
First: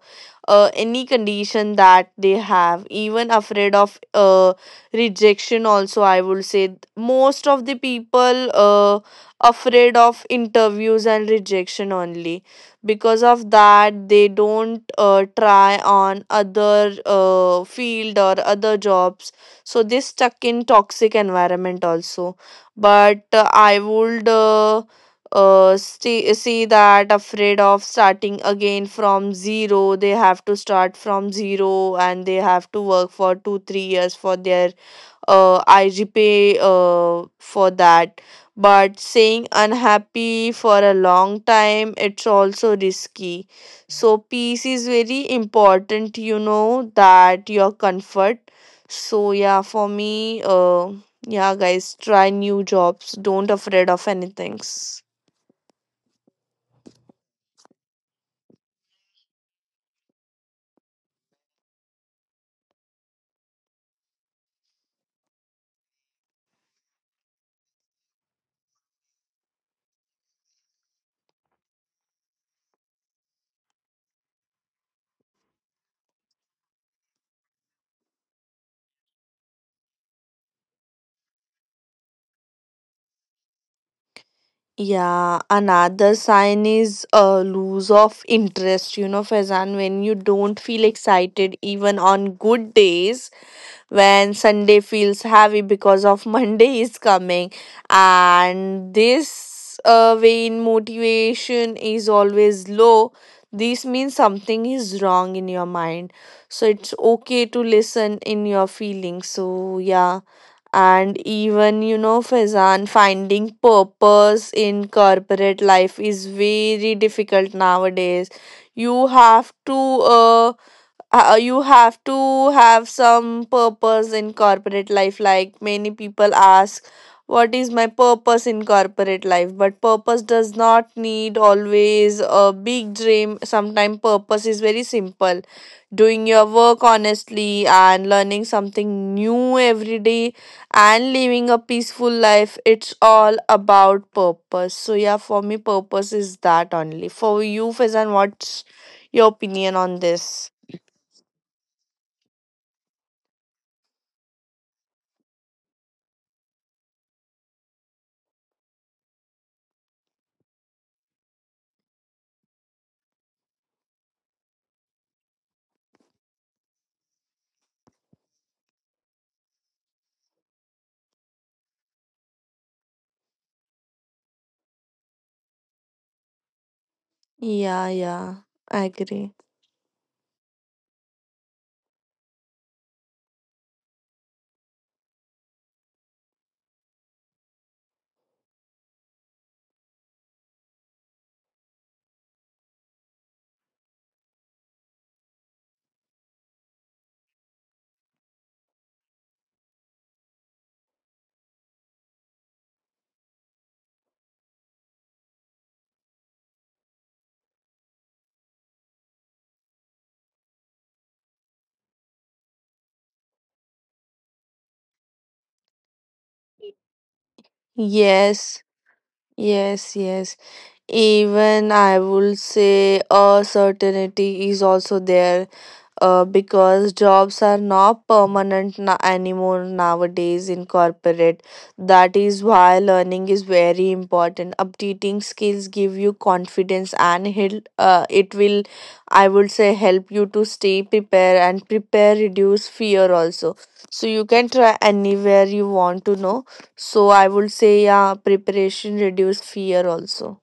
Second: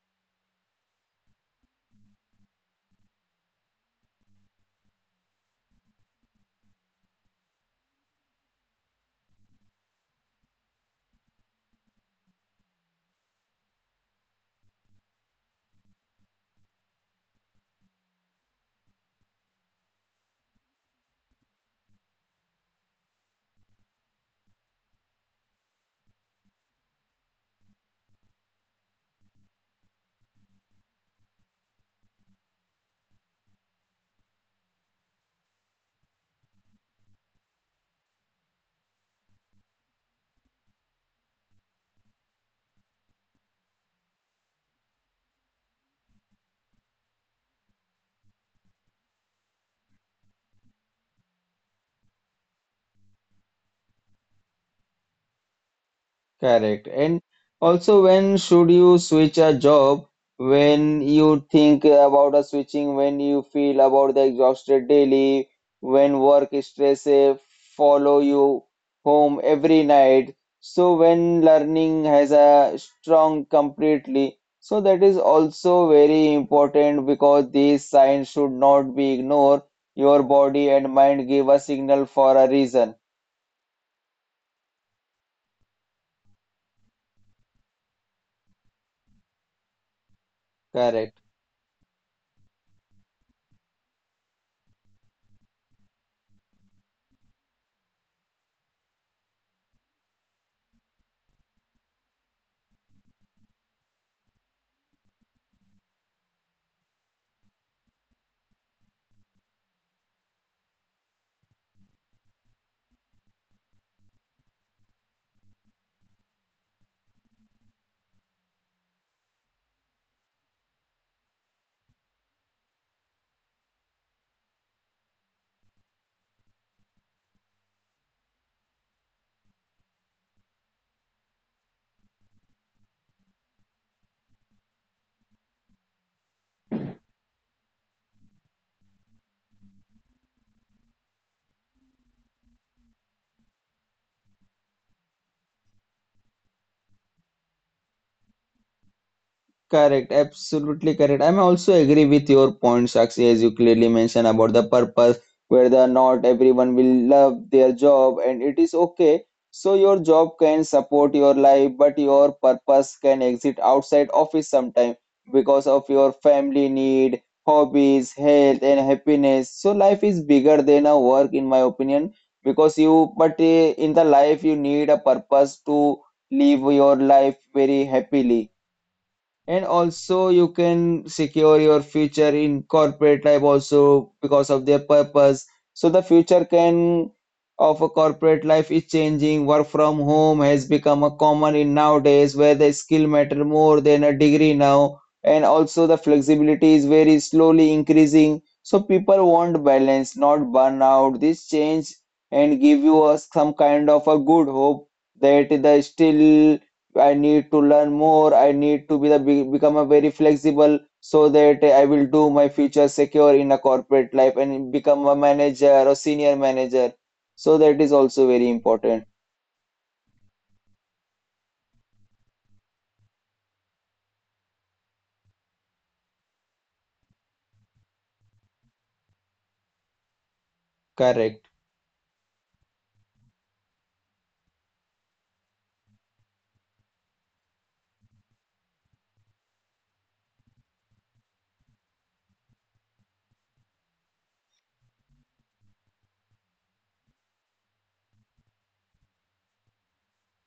uh, any condition that they have. Even afraid of rejection also, I would say. Most of the people afraid of interviews and rejection only. Because of that, they don't try on other field or other jobs. So they stuck in toxic environment also. But I would see that, afraid of starting again from zero, they have to start from zero and they have to work for 2-3 years for their I repay for that. But staying unhappy for a long time, it's also risky. So, peace is very important, that your comfort. So, yeah, for me, yeah, guys, try new jobs. Don't afraid of anything.
Correct. And also, when should you switch a job? When you think about a switching, when you feel about the exhausted daily, when work stress follow you home every night. So when learning has a strong completely, so that is also very important because these signs should not be ignored. Your body and mind give a signal for a reason.
Yeah, another sign is a lose of interest. You know, Faizan, when you don't feel
Correct.
excited even on good days, when Sunday feels heavy because of Monday is coming. And this vain, motivation is always low. This means something is wrong in your mind. So it's okay to listen in your feelings. So, yeah. And even, you know, Faizan, finding purpose in corporate life is very difficult nowadays. You have to uh, you have to have some purpose in corporate life like many people ask what is my purpose in corporate life but purpose does not need always a big dream sometimes purpose is very simple doing your work honestly and learning something new every day and living a peaceful life it's all about purpose so yeah for me purpose is that only for you Faizan, what's your opinion on
Correct,
this
absolutely correct. I'm also agree with your point, Sakshi, as you clearly mentioned about the purpose, whether not everyone will love their job, and it is okay. So your job can support your life, but your purpose can exit outside office sometime because of your family need, hobbies, health, and happiness. So life is bigger than a work, in my opinion, because in the life you need a purpose to live your life very
Yeah, yeah,
happily,
I agree.
and also, you can secure your future in corporate life also because of their purpose. So the future can of a corporate life is changing. Work from home has become a common in nowadays where the skill matter more than a degree now. And also the flexibility is very slowly increasing. So people want balance, not burnout. This change and give you us some kind of a good hope that the still I need to learn more. I need to become a very flexible so that I will do my future secure in a corporate life and become a manager or senior manager. So that is also very
Yes,
important.
yes, yes. Even I will say a certainty is also there. Because jobs are not permanent anymore nowadays in corporate.
Correct.
That is why learning is very important. Updating skills give you confidence, and it will, I would say, help you to stay prepared, and prepare reduce fear also. So you can try anywhere you want to know. So I would say, yeah, preparation reduce fear also.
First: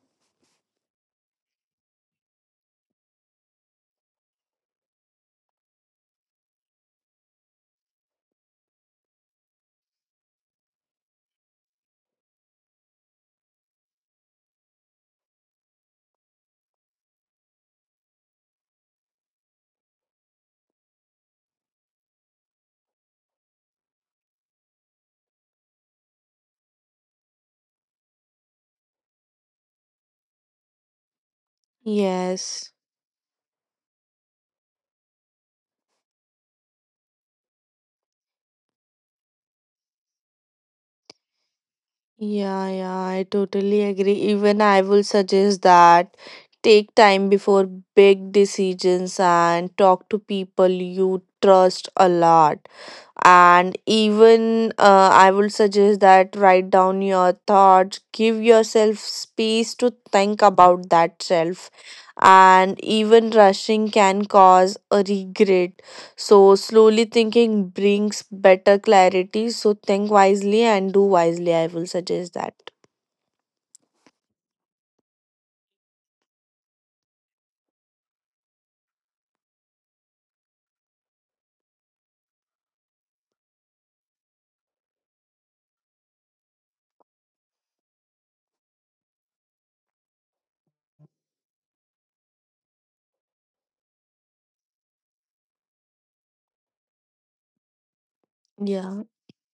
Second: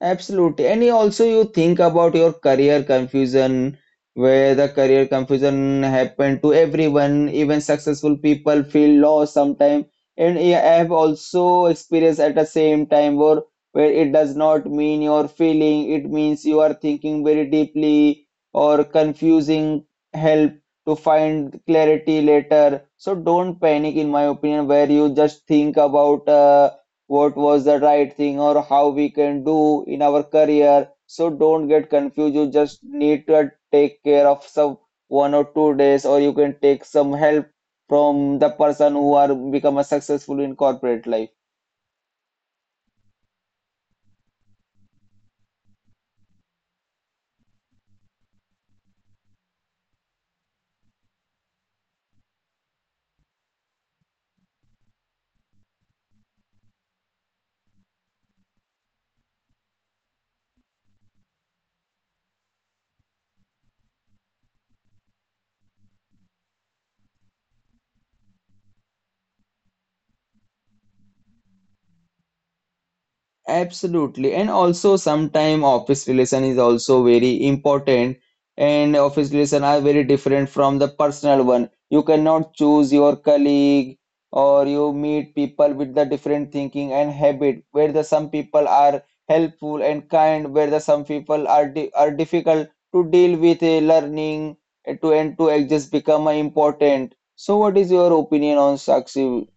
Absolutely. And you also you think about your career confusion, where the career confusion happened to everyone, even successful people feel lost sometimes. And I have also experienced at the same time where it does not mean you're feeling, it means you are thinking very deeply or confusing help to find clarity later. So don't panic in my opinion where you just think about what was the right thing or how we can do in our career. So don't get confused. You
Yes.
just need to take care of some 1 or 2 days, or you can take some help from the person who are become a successful in corporate life.
Yeah, yeah, I totally agree. Even I will suggest that, take time before big decisions and talk to people you trust a lot. And even I would suggest that write down your thoughts, give yourself space to think about that self. And even rushing can cause a regret, so slowly thinking brings better clarity. So think wisely and do wisely, I will suggest that.
Absolutely. And also sometime office relation is also very important and office relation are very different from the personal one. You cannot choose your colleague or you meet people with the different thinking and habit where the some people are helpful and kind, where the some people are di are difficult to deal with a learning to adjust become a important. So what is your opinion on
Yeah,
Sakshi?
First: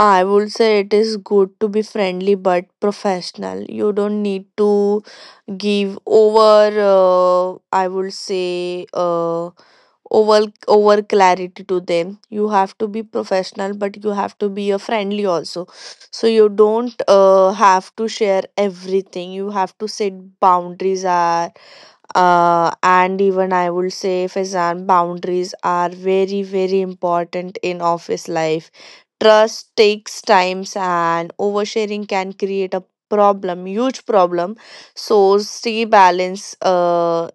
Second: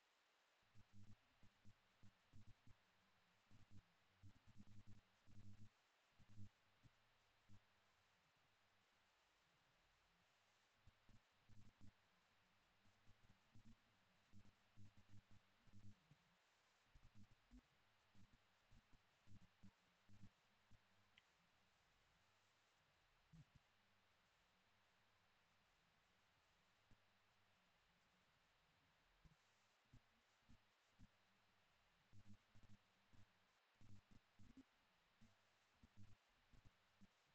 I would say it is good to be friendly but professional. You don't need to give over, I would say, over over clarity to them. You have to be professional, but you have to be a friendly also. So you don't have to share everything. You have to set boundaries. Are And even, I would say, Fazan, boundaries are very, very important in office life. Trust takes times, and oversharing can create a problem, huge problem. So stay balanced,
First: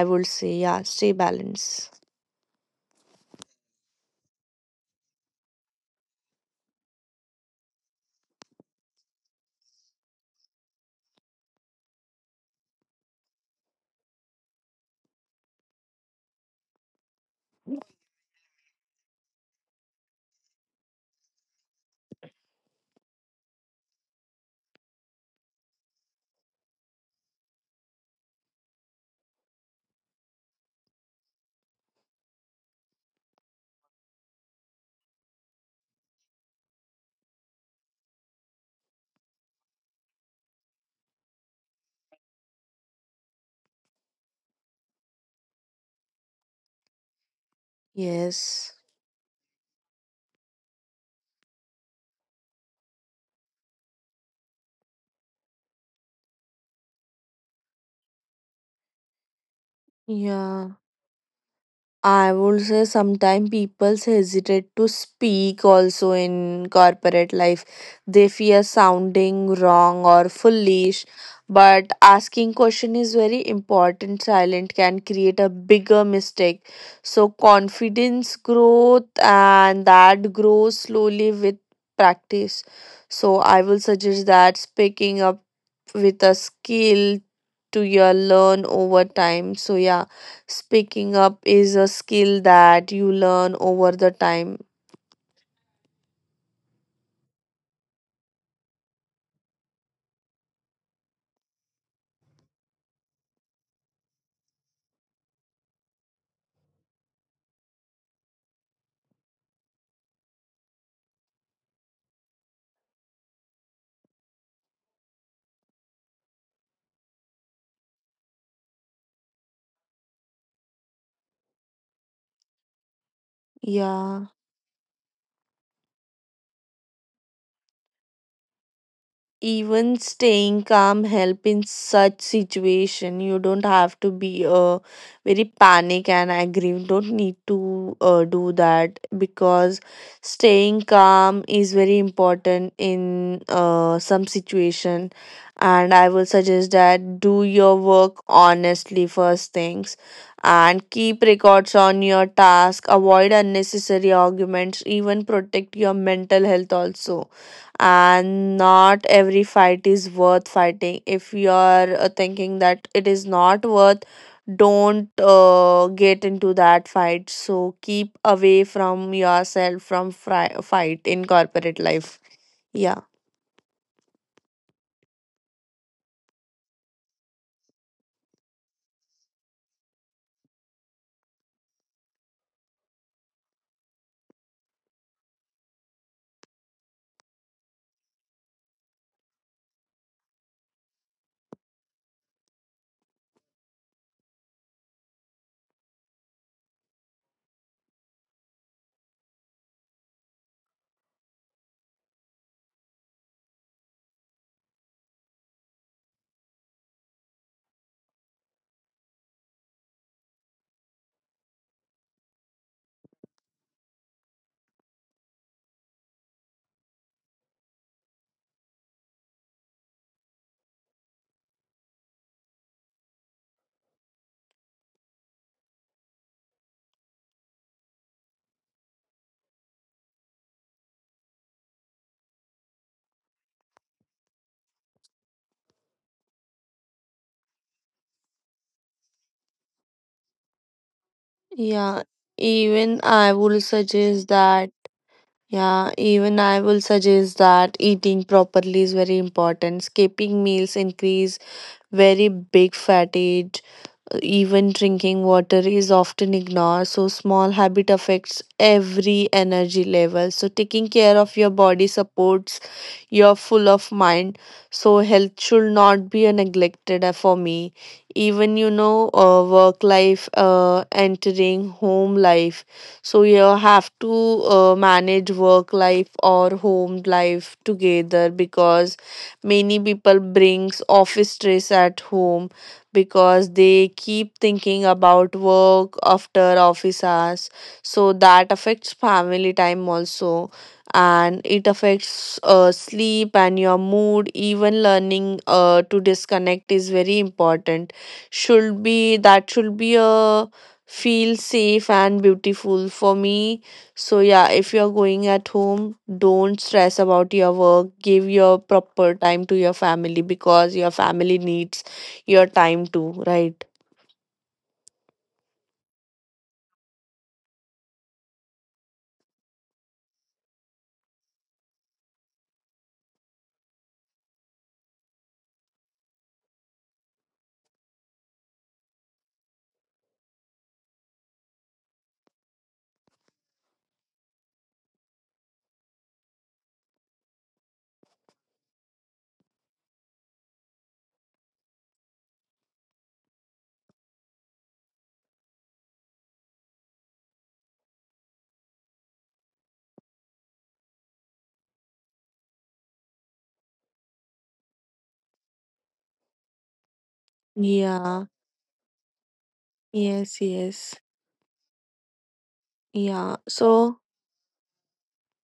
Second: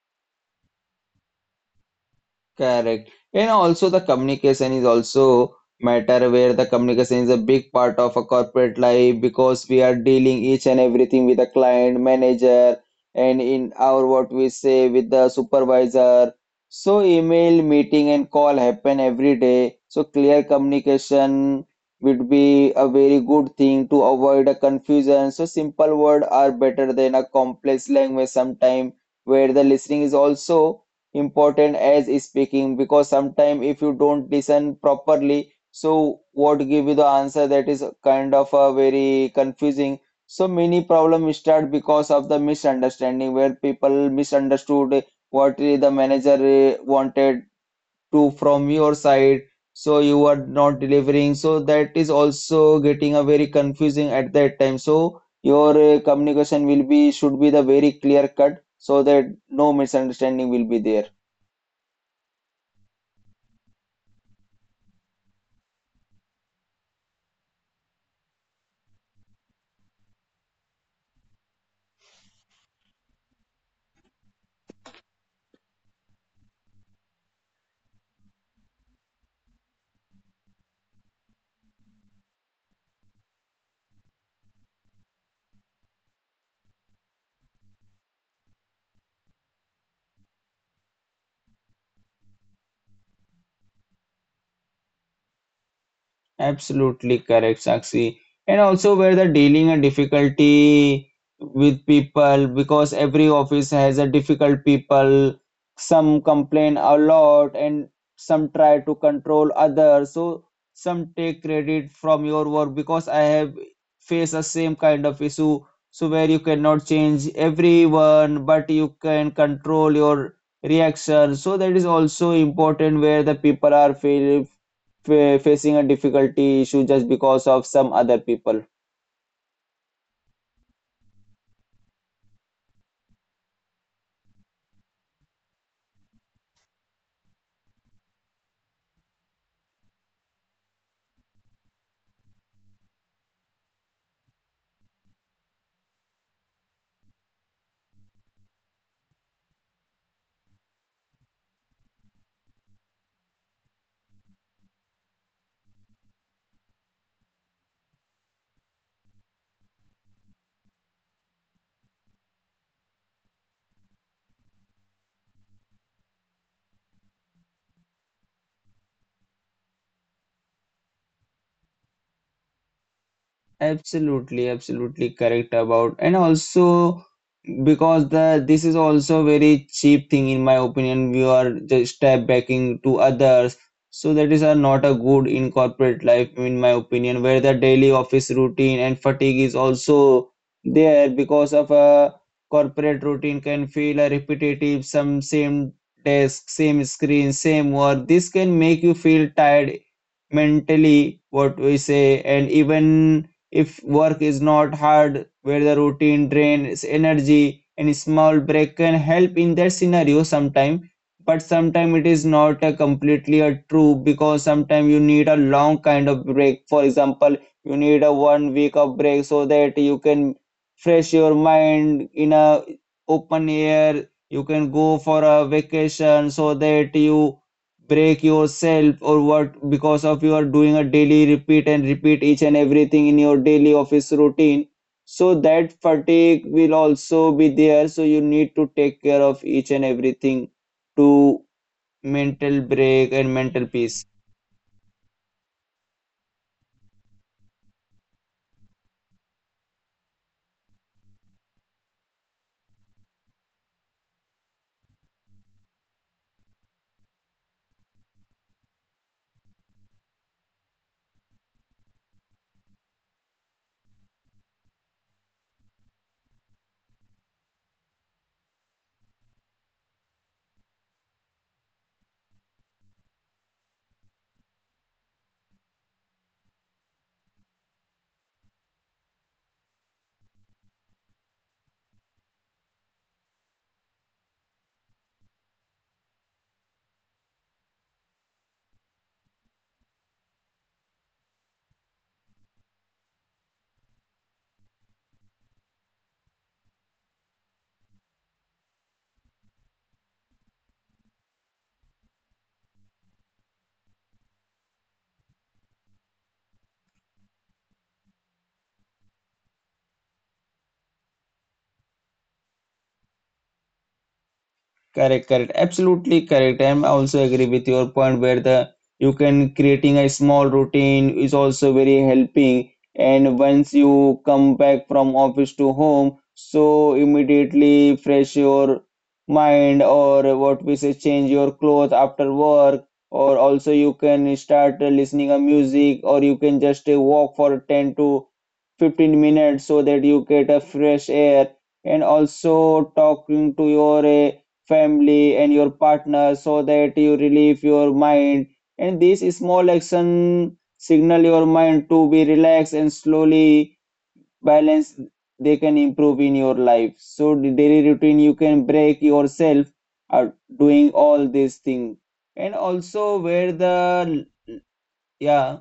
I would say, yeah, stay balanced.
Correct. And also the communication is also matter where the communication is a big part of a corporate life because we are dealing each and everything with a client, manager, and in our what we say with the supervisor. So email, meeting, and call happen every day. So clear communication would be a very good thing to avoid a confusion. So simple words are better than a complex language sometime where the listening is also important as speaking because sometimes if you don't listen properly so what give you the answer that is kind of a very confusing. So many problems start because of the misunderstanding where people misunderstood what the manager wanted to from
Yes,
your side, so you are not delivering, so that is also getting a very confusing at that time, so your communication will be should be the very clear cut so that no misunderstanding will
yeah,
be there.
I would say sometimes people hesitate to speak also in corporate life. They fear sounding wrong or foolish, but asking question is very important. Silent can create a bigger mistake. So confidence growth, and that grows slowly with practice. So I will suggest that, speaking up with a skill to your learn over time. So yeah. Speaking up is a skill that you learn over the time.
Absolutely correct, Sakshi. And also where the dealing a difficulty with people because every office has a difficult people. Some complain a lot and some try to control others. So some take credit from your work because I have faced the same kind of issue. So where you cannot change everyone, but you can control your reaction. So that is also important where the people are
Yeah.
feel facing a difficulty issue just because of some other people.
Even staying calm help in such situation. You don't have to be very panic and angry. You don't need to do that, because staying calm is very important in some situation. And I will suggest that do your work honestly, first things, and keep records on your task. Avoid unnecessary arguments. Even protect your mental health also. And not every fight is worth fighting. If you are thinking that it is not worth, don't get into that fight. So keep away from yourself, from fight in corporate life. Yeah.
Absolutely, absolutely correct about, and also because the this is also very cheap thing in my opinion. We are just step backing to others, so that is a not a good in corporate life in my opinion. Where the daily office routine and fatigue is also there because of a corporate routine can feel a repetitive, some same desk, same screen, same work. This can make you feel tired mentally what we say, and even if work is not hard where the routine drains energy and small break can help in that scenario sometime, but sometime it is not a completely a true because sometime you need a long kind of break. For example, you need a one week of break so that you can fresh your mind in a open air. You can go for a vacation so that you break yourself or what because of you are doing a daily repeat and repeat each and everything in your daily office routine, so that fatigue will also be there, so you need to take care of each and everything to
Yeah,
mental
even
break and
i will
mental peace.
suggest that yeah even I will suggest that eating properly is very important. Skipping meals increase very big fatigue. Even drinking water is often ignored. So, small habit affects every energy level. So, taking care of your body supports your full of mind. So, health should not be a neglected, for me. Even work life, entering home life. So, you have to manage work life or home life together, because many people brings office stress at home, because they keep thinking about work after office hours. So that affects family time also, and it affects sleep and your mood. Even learning to disconnect is very important. Should be that should be a feel safe and beautiful, for me. So yeah, if you're going at home, don't stress about your work. Give your proper time to your family, because your family needs your time too, right?
Correct, correct. Absolutely correct. I'm also agree with your point where the you can creating a small routine is also very helping. And once you come back from office to home, so immediately fresh your mind or what we say change your clothes after work, or also you can start listening a music, or you can just walk for 10 to 15 minutes so that you get a fresh air and also talking to your family and your partner so that you relieve your mind, and this small action signal your mind to be relaxed and slowly balance they can improve in your life so the daily routine
Yeah,
you can break yourself are
yes,
doing
yes.
all these things and also
Yeah.
where
So
the. Yeah.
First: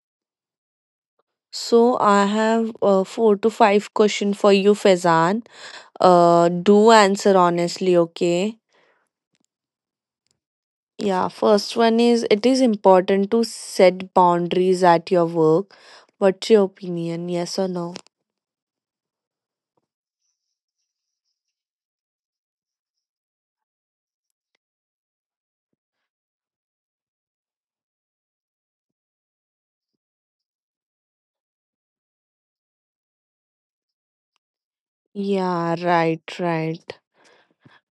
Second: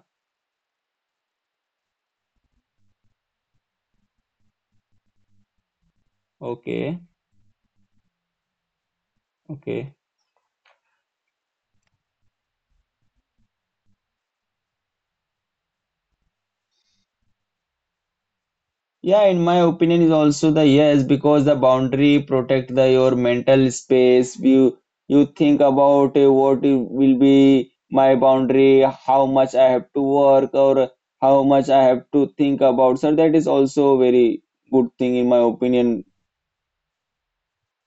so I have four to five question for you, Faizan. Do
Okay,
answer honestly, okay?
okay.
Yeah, first one is it is important to set boundaries at your work. What's your opinion? Yes or no?
Yeah, in my opinion is also the yes because the boundary protect the your mental space. You think about what it will be my boundary, how much I have to work or how much I have to think about. So that is also a very good thing in my
Yeah,
opinion.
right, right.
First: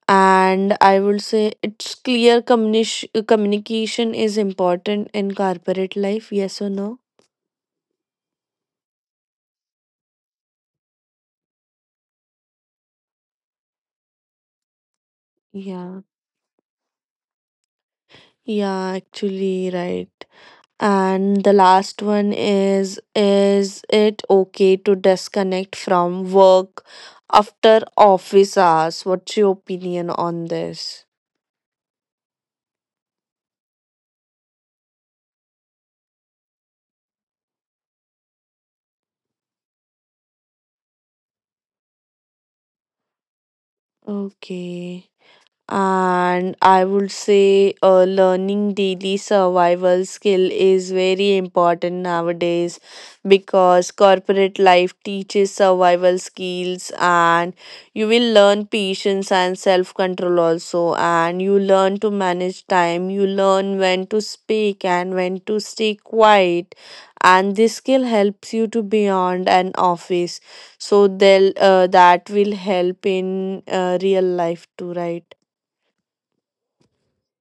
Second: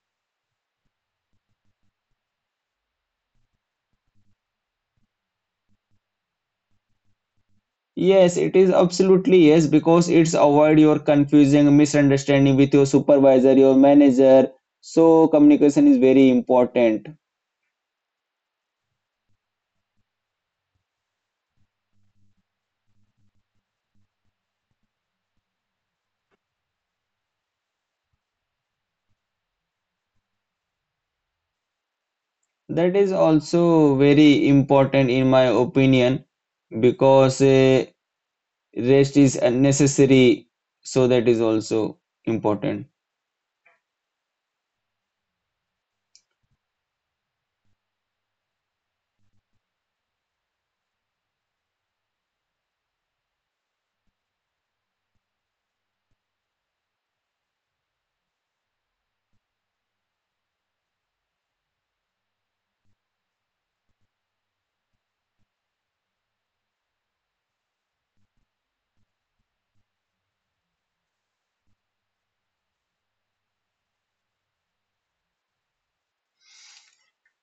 And I will say it's clear communication is important in corporate life. Yes or no?
Yes, it is absolutely yes because it's avoid your confusing misunderstanding with your supervisor, your manager. So communication is
Yeah.
very important.
Yeah, actually, right. And the last one is it okay to disconnect from work after office hours? What's your opinion on this?
That is also very important in my opinion because rest is unnecessary, so that is also important.
Okay. And I would say learning daily survival skill is very important nowadays, because corporate life teaches survival skills, and you will learn patience and self control also, and you learn to manage time, you learn when to speak and when to stay quiet, and this skill helps you to beyond an office. So they'll that will help in real life too, right?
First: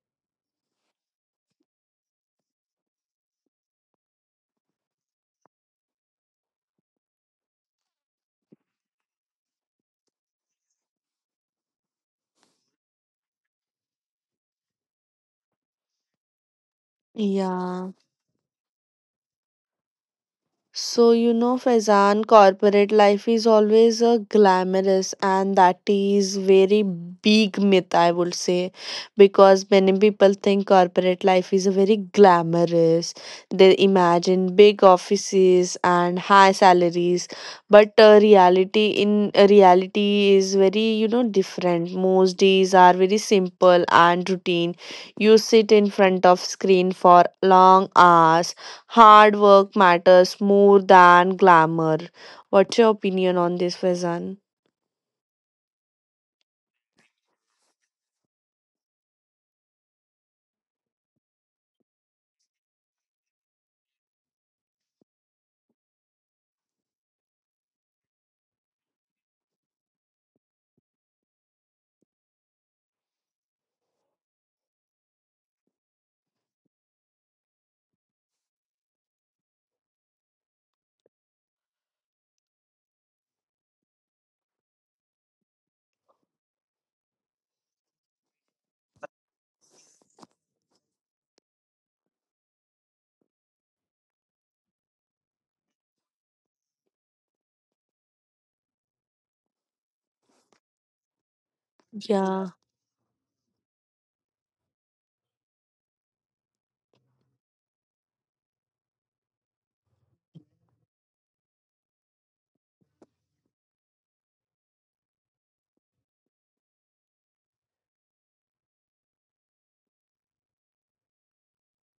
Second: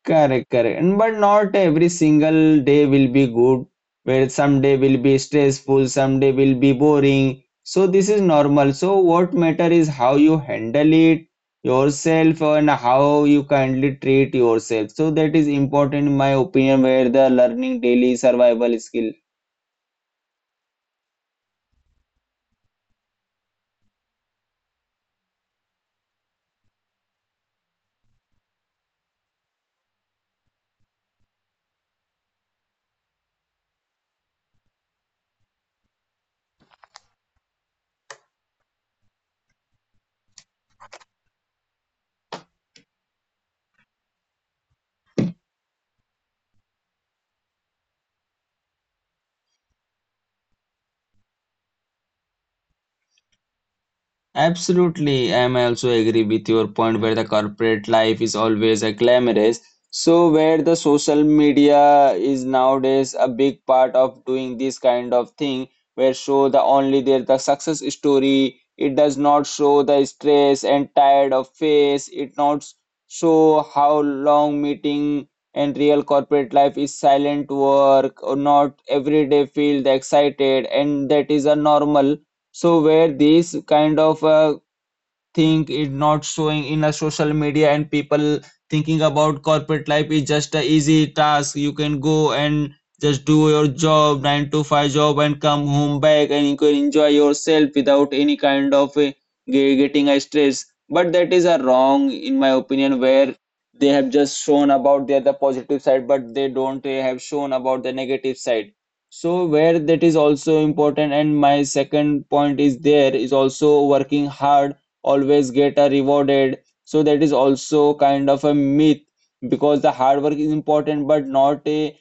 Correct, correct. And but not every single day will be good, where some day will be stressful, some day will be boring. So this is normal. So what matter is how you handle it yourself and how you kindly treat yourself. So that is important in my opinion, where the learning
Yeah.
daily survival skill.
So, you know, Faizan, corporate life is always glamorous, and that is very big myth, I would say, because many people think corporate life is a very glamorous. They imagine big offices and high salaries, but reality is very, you know, different. Most days are very simple and routine. You sit in front of screen for long hours. Hard work matters more than glamour. What's your opinion on this, Faizan?
Absolutely, I'm also agree with your point where the corporate life is always a glamorous. So where the social media is nowadays a big part of doing this kind of thing, where show the only there the success story. It does not show the stress and tired of face. It not show how long meeting and real corporate life is silent work or not every day feel the excited and that is a normal. So where these kind of think it not showing in a social media and people thinking about corporate life is just a easy task. You can go and just do your job 9 to 5 job and come home back and you can enjoy yourself without any kind of getting a stress, but that is a wrong in my
Yeah.
opinion where they have just shown about their the positive side but they don't have shown about the negative side. So where that is also important, and my second point is there is also working hard always get a rewarded. So that is also kind of a myth because the hard work is important, but not a,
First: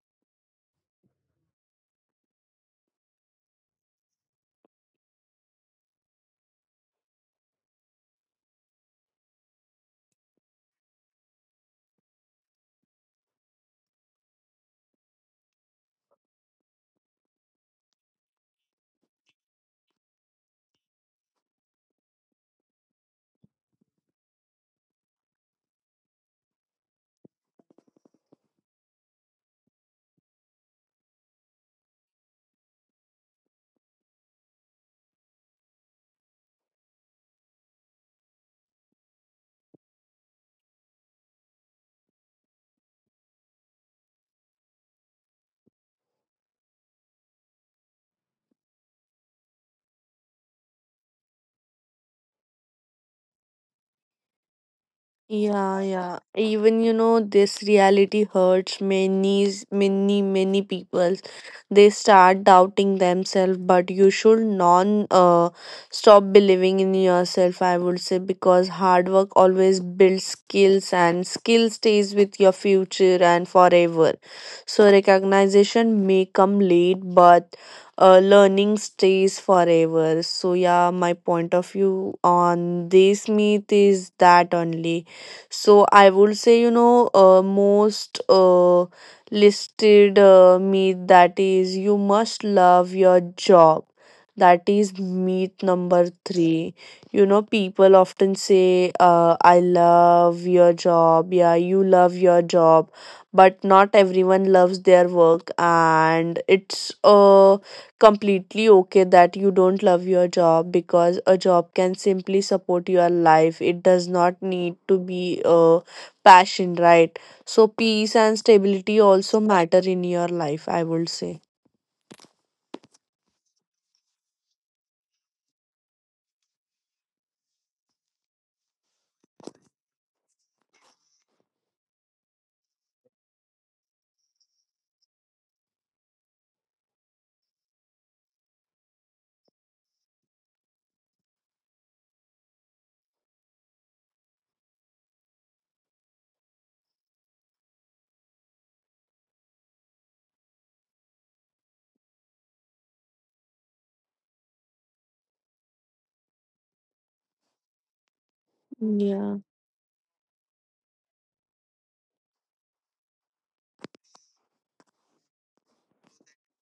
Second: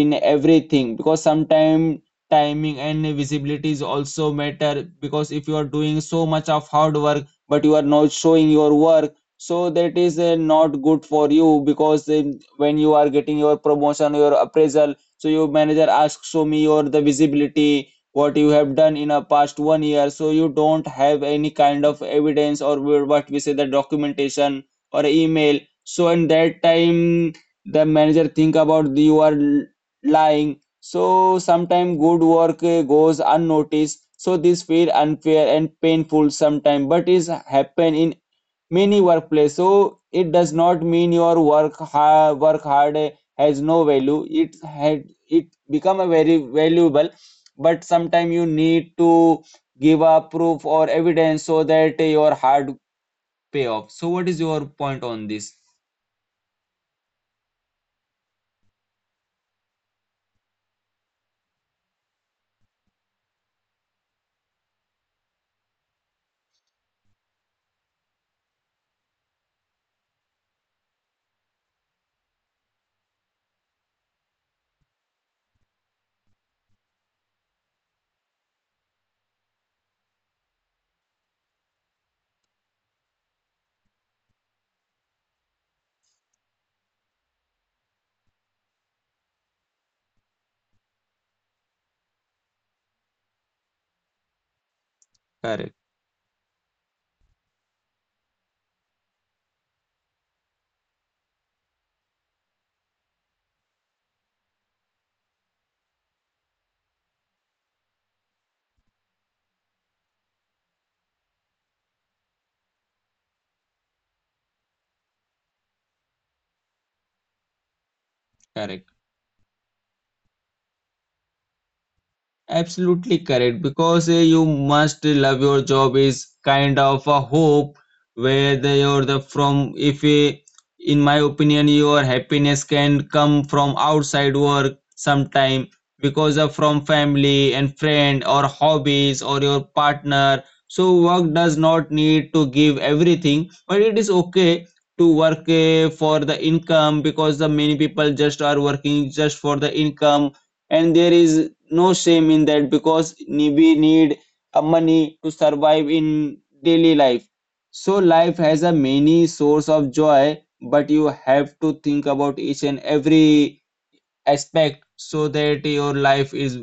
in everything because sometimes timing and visibility is also matter because if you are doing so much of hard work but you are not showing your work so that is not good for you because when you are getting your promotion your appraisal so your manager asks show me your the visibility what you have done in a past one year so you don't have any kind of evidence or what we say the documentation or email. So in that time the manager think about you are lying. So sometimes good work goes unnoticed so this feel unfair and painful sometimes but is happen in many workplace, so it does not mean your work hard has no value, it had it become a very valuable, but sometimes you need to give a proof or evidence so that your hard pay off. So what is your point on this?
Yeah, yeah. Even you know, this reality hurts many, many, many people. They start doubting themselves, but you should non stop believing in yourself, I would say, because hard work always builds skills, and skill stays with your future and forever. So recognition may come late, but learning stays forever. So yeah, my point of view on this myth is that only. So I would say, you know, most listed myth that is you must love your job, that is myth
Correct,
number three. You know, people often say, I love your job. Yeah, you love your job. But not everyone loves their work. And it's completely okay that you don't love your job, because a job can simply support your life. It does not need to be a passion, right? So, peace and
correct.
stability also matter in your life, I would say.
Absolutely correct because you must love your job is kind of a hope where they are the from if in my opinion your happiness can come from outside work sometime because of from family and friend or hobbies or your partner, so work does not need to give everything, but it is okay to work for the income because the many people just are working just for the income, and there is no shame in that because we need a money to survive in daily life, so life has a many
Yeah.
source of joy, but you have to think about each and every aspect so that your life is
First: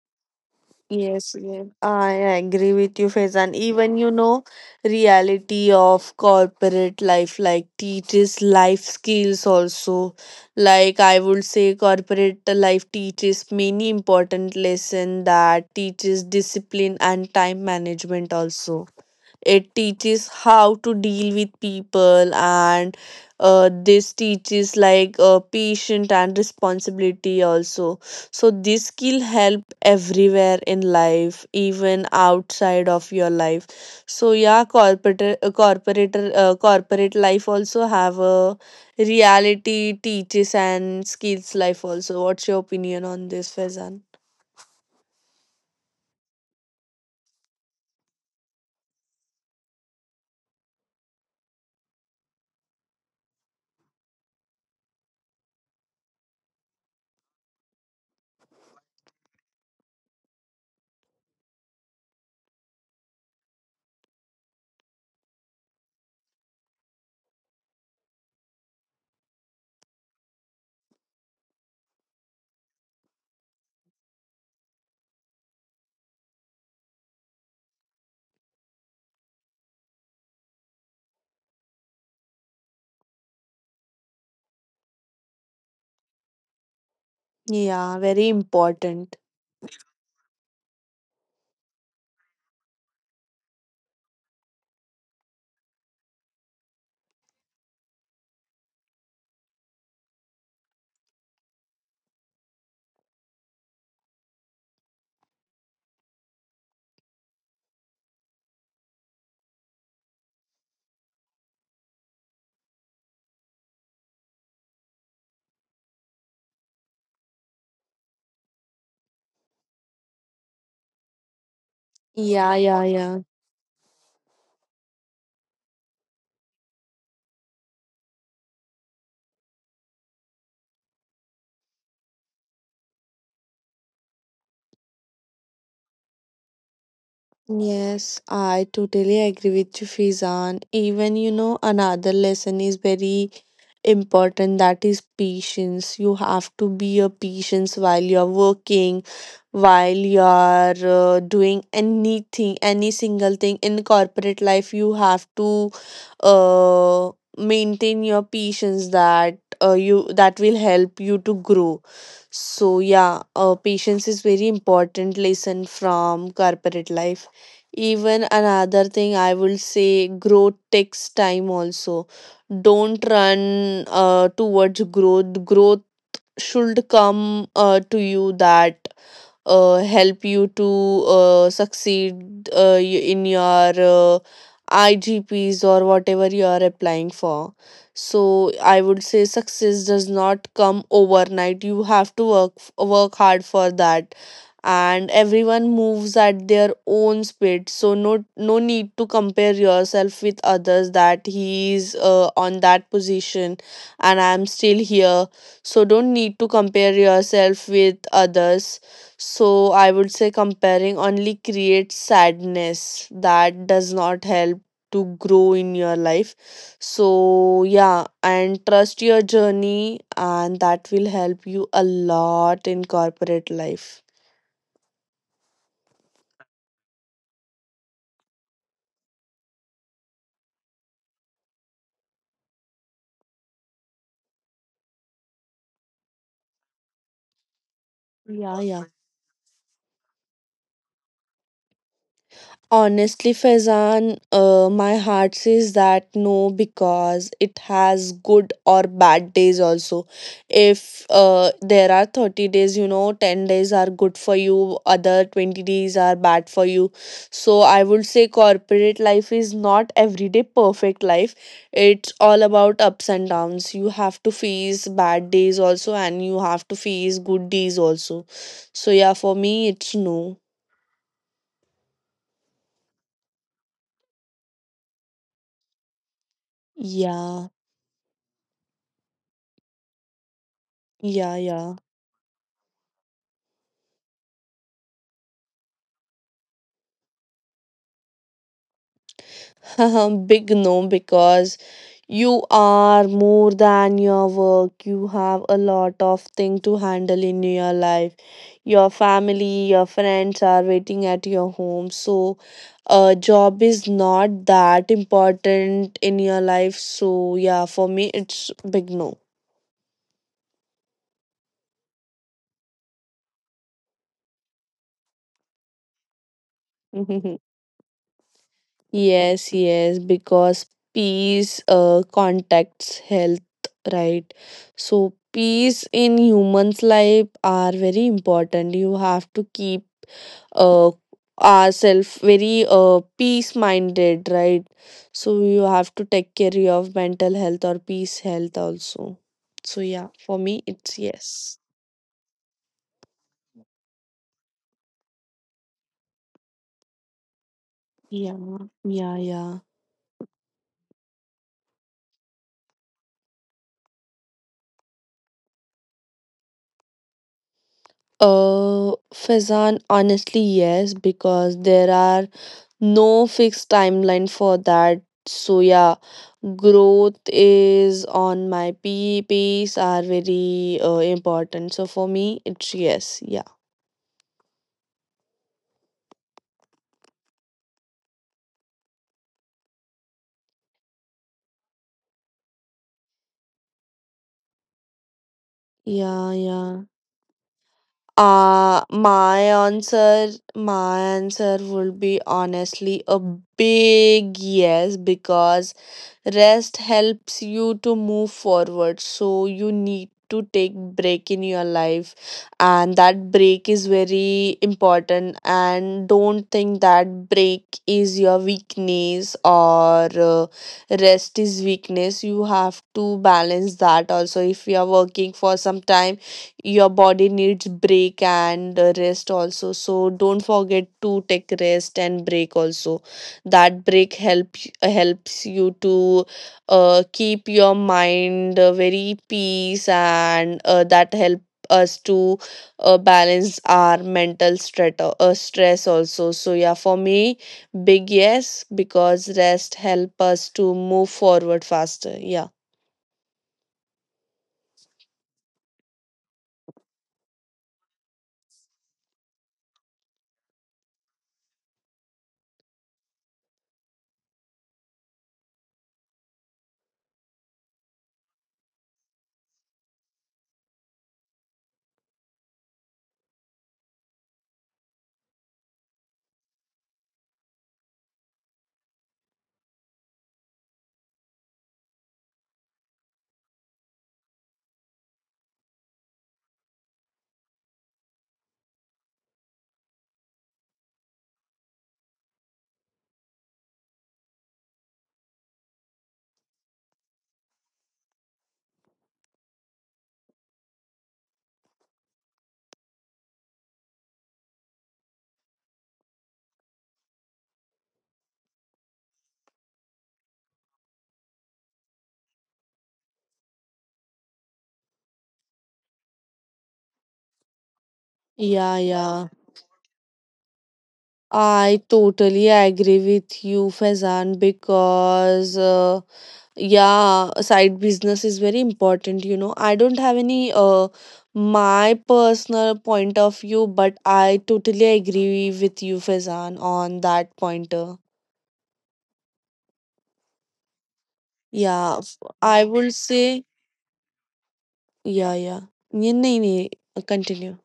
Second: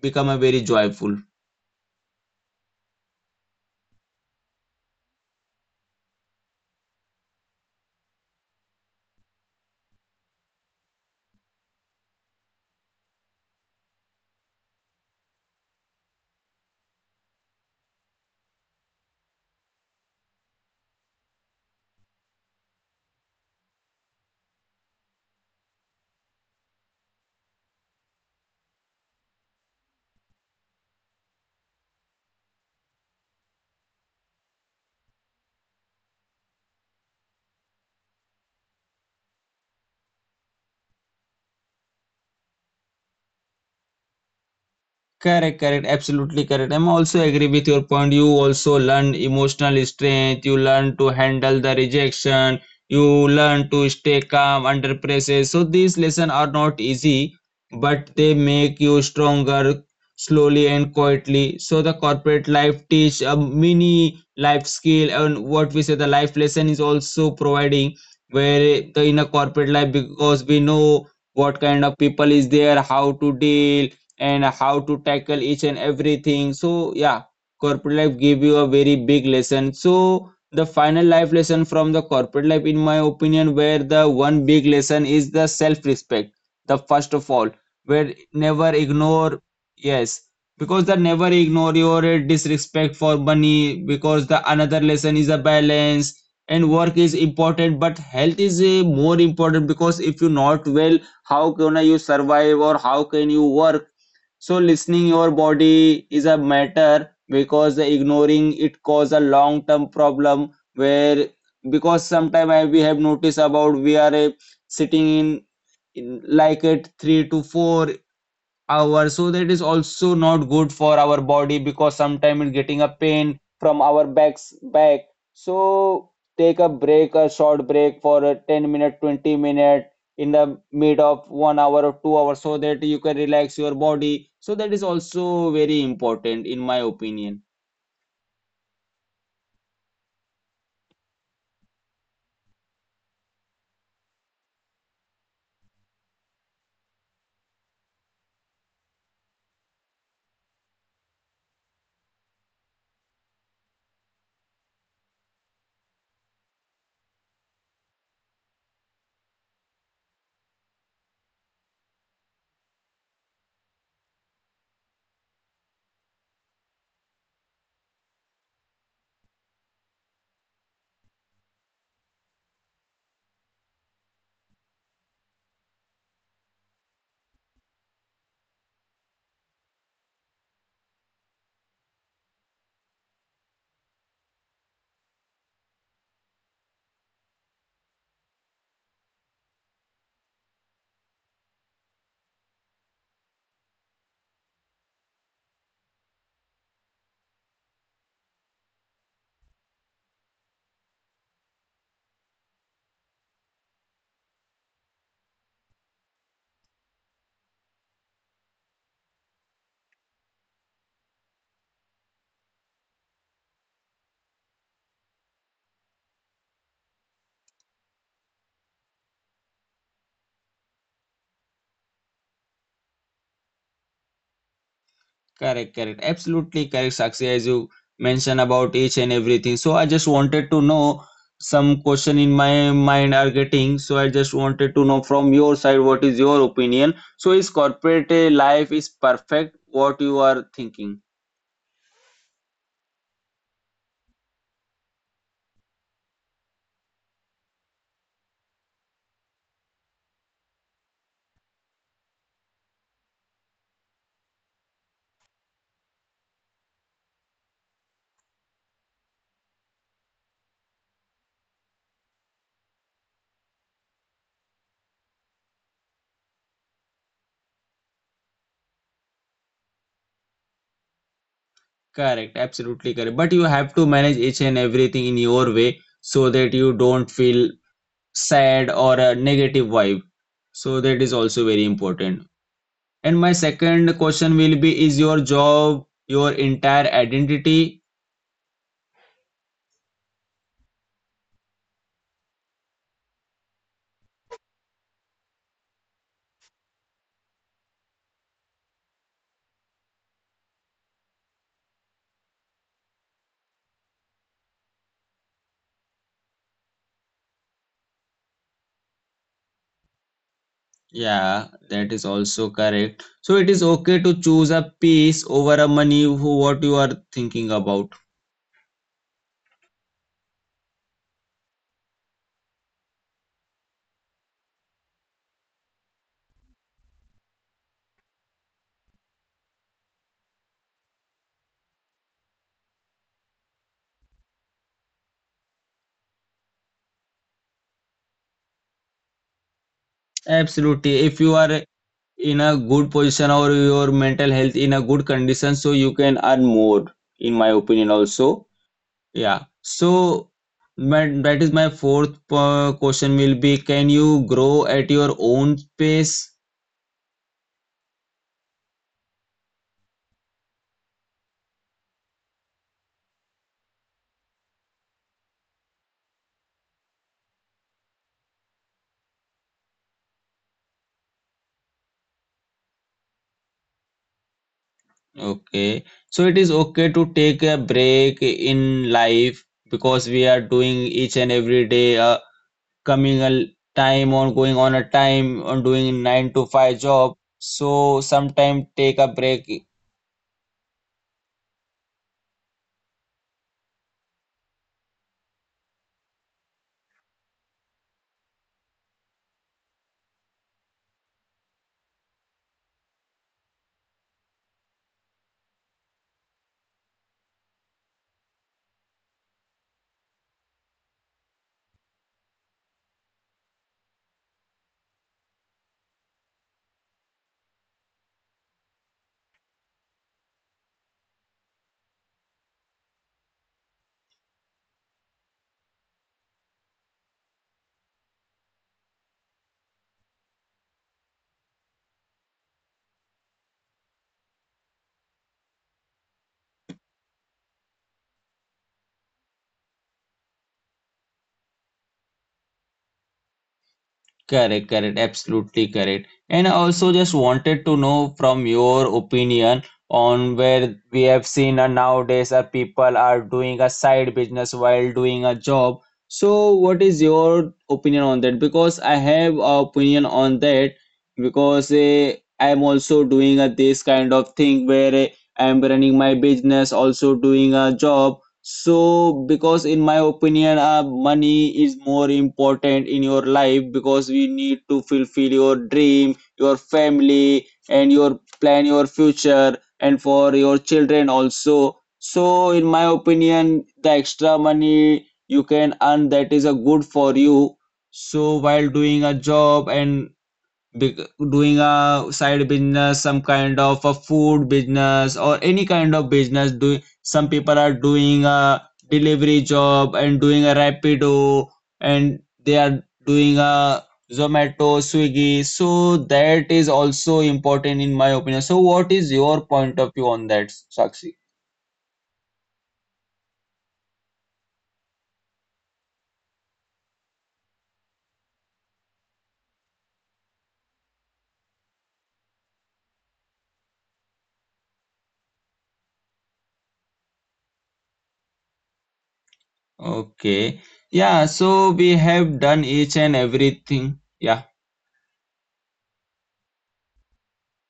become a very joyful.
Yes, yes, I agree with you, Faizan. Even you know, reality of corporate life like teaches life skills also. Like I would say, corporate life teaches many important lesson that teaches discipline and time management also. It teaches how to deal with people, and this teaches like patient and responsibility also. So this skill help everywhere in life, even outside of your life. So yeah, corporate life also have a reality teaches and skills life also. What's your opinion on this, Faizan?
Correct, correct, absolutely correct. I'm also agree with your point. You also learn emotional strength, you learn to handle the rejection, you learn to stay calm under pressure. So these lessons are not easy, but they make you stronger slowly and quietly. So the corporate life teach a mini life skill and what we say the life lesson is also providing where the in a corporate life because we know what kind of people is there, how to deal and how to tackle each and everything. So yeah, corporate life gave you a very big lesson. So the final life lesson from the corporate life, in my opinion, where the one big lesson is the self-respect. The first of all,
Yeah,
where
very
never
important.
ignore. Yes, because the never ignore your disrespect for money. Because the another lesson is a balance. And work is important, but health is more important because if you not well, how can you survive or how can you work, so listening your body is a matter because ignoring it cause a long term problem where because sometimes we have noticed about we are sitting in, like at 3 to 4 hour so that is also not good for our body because sometimes it's
Yeah,
getting
yeah,
a
yeah.
pain from our backs back. So take a break, a short break for a 10 minute 20 minute in the mid of 1 hour or 2 hours so that you can relax your body, so that is also very important in my opinion.
Yes, I totally agree with you, Fizan. Even you know, another lesson is very important, that is patience. You have to be a patience while you're working, while you're doing anything, any single thing in corporate life. You have to uh, maintain your patience, that you that will help you to grow. So yeah, patience is very important lesson from corporate life. Even another thing I will say, growth takes time also. Don't run towards growth. Growth should come to you, that help you to succeed in your IGPs or whatever you are applying for. So I would say success does not come overnight. You have to work hard for that, and everyone moves at their own speed. So no need to compare yourself with others, that he is on that position, and I am still here, so don't need to compare yourself with others. So I would say comparing only creates sadness, that does not help to grow in your life. So yeah, and trust your journey, and that will help you a lot in corporate life.
Correct, correct. Absolutely correct, Sakshi, as you mentioned about each and everything. So I just wanted to know some question in my mind are getting. So I just wanted to know from your side what is your opinion. So is corporate
Yeah,
life is
yeah.
perfect what you are thinking?
Honestly, Faizan, my heart says that no, because it has good or bad days also. If there are 30 days, you know, 10 days are good for you, other 20 days are bad for you. So I would say corporate life is not everyday perfect life. It's all about ups and downs. You have to face bad days also, and you have to face good days also. So yeah, for me, it's no.
Correct, absolutely correct. But you have to manage each and everything in your way so that you don't feel
Yeah,
sad or a negative vibe. So that is
yeah,
also very
yeah.
important. And my second question will be, is your job your entire identity?
Big no, because you are more than your work. You have a lot of thing to handle in your life. Your family, your friends are waiting at your home. So, a job is not that important in your life. So, yeah, for me, it's big no.
Yeah, that is also correct. So it is okay to choose a peace over a money who what you are thinking about.
Yes, yes, because peace contacts health, right? So, peace in humans' life are very important. You have to keep uh, ourselves very peace minded, right? So, you have to take care of mental health or peace health also. So, yeah, for me,
Absolutely.
it's
If you
yes.
are in a good position or your mental health in a good condition, so you can earn more, in my opinion
Yeah,
also.
yeah,
Yeah.
yeah.
So my, that is my fourth question will be, can you grow at your own pace?
Fazan, honestly, yes, because there are no fixed timeline for that. So yeah, growth is on my P pace are very important. So for me, it's yes, yeah,
Okay. So it is okay to take a break in life because we are doing each and every day a coming a time on going on a time on doing nine
yeah,
to five
yeah.
job. So sometime take a break.
My answer would be honestly a big yes, because rest helps you to move forward, so you need to take break in your life, and that break is very important, and don't think that break is your weakness or rest is weakness. You have to balance that also. If you are working for some time, your body needs break, and rest also, so don't forget to take rest and break also. That break helps you to keep your mind very peace, and that help us to balance our mental stress also. So yeah, for me, big yes, because rest help us to move forward faster. Yeah,
Correct, correct, absolutely correct. And I also just wanted to know from your opinion on where we have seen nowadays people are doing a side business while doing a job. So what is your opinion on that? Because I have a opinion on that because I'm also doing this kind of thing where I'm running my business, also doing a job. So, because in my opinion, money is more important in your life because we need to fulfill your dream, your family, and your plan your future, and for your children also. So, in my opinion, the extra money you can earn that is a good for you. So, while doing a job and big, doing a side business, some kind of a food business or any kind of business doing, some people are doing a delivery job and doing a Rapido, and they are doing a Zomato Swiggy, so that is also important in my opinion. So
yeah,
what is
yeah.
your point of view on that, Sakshi?
I totally agree with you, Faizan, because yeah, a side business is very important, you know. I don't have any my personal point of view, but I totally agree with you, Faizan, on that pointer.
Okay. Yeah, so we
Yeah,
have done
I
each
would
and
say,
everything. Yeah.
yeah, yeah. Yeah, nahi, nahi, continue.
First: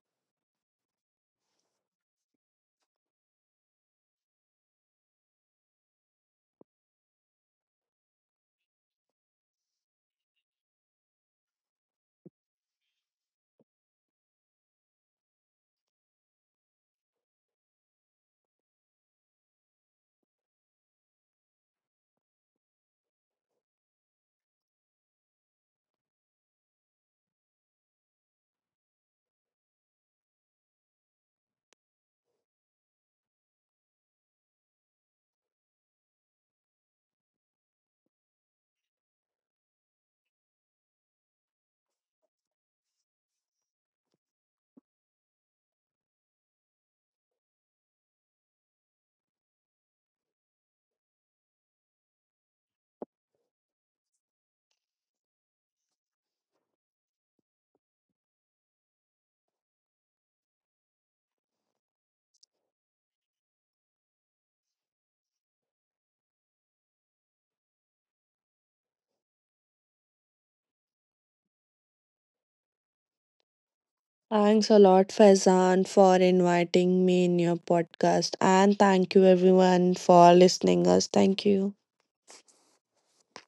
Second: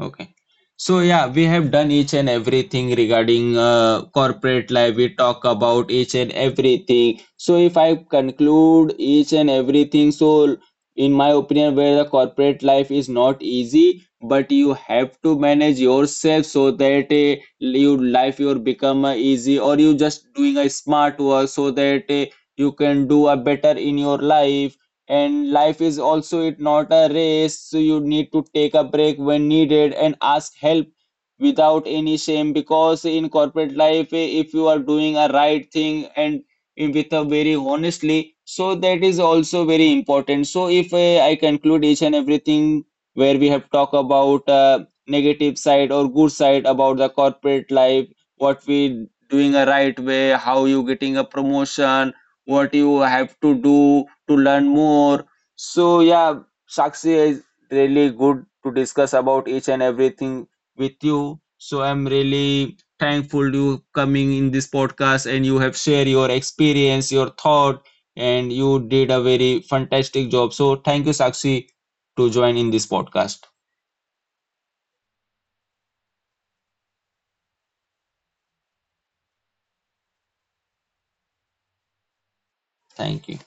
Okay. So yeah, we have done each and everything regarding corporate life. We talk about each and everything. So if I conclude each and everything, so in my opinion, where the corporate life is not easy, but you have to manage yourself so that your life your become easy, or you just doing a smart work so that you can do a better in your life, and life is also it not a race, so you need to take a break when needed and ask help without any shame because in corporate life if you are doing a right thing and with a very honestly, so that is also very important. So if I conclude each and everything where we have talked about negative side or good side about the corporate life, what we doing a right way, how you getting a promotion, what you have to do to learn more. So yeah, Sakshi is really good to discuss about each and everything with you. So I'm really thankful you coming in this podcast and you have shared your experience, your thought, and you did a very fantastic job. So thank you, Sakshi, to join in this podcast.
Thanks a lot, Faizan, for inviting me in your podcast, and thank you everyone for listening us. Thank you.
Thank you.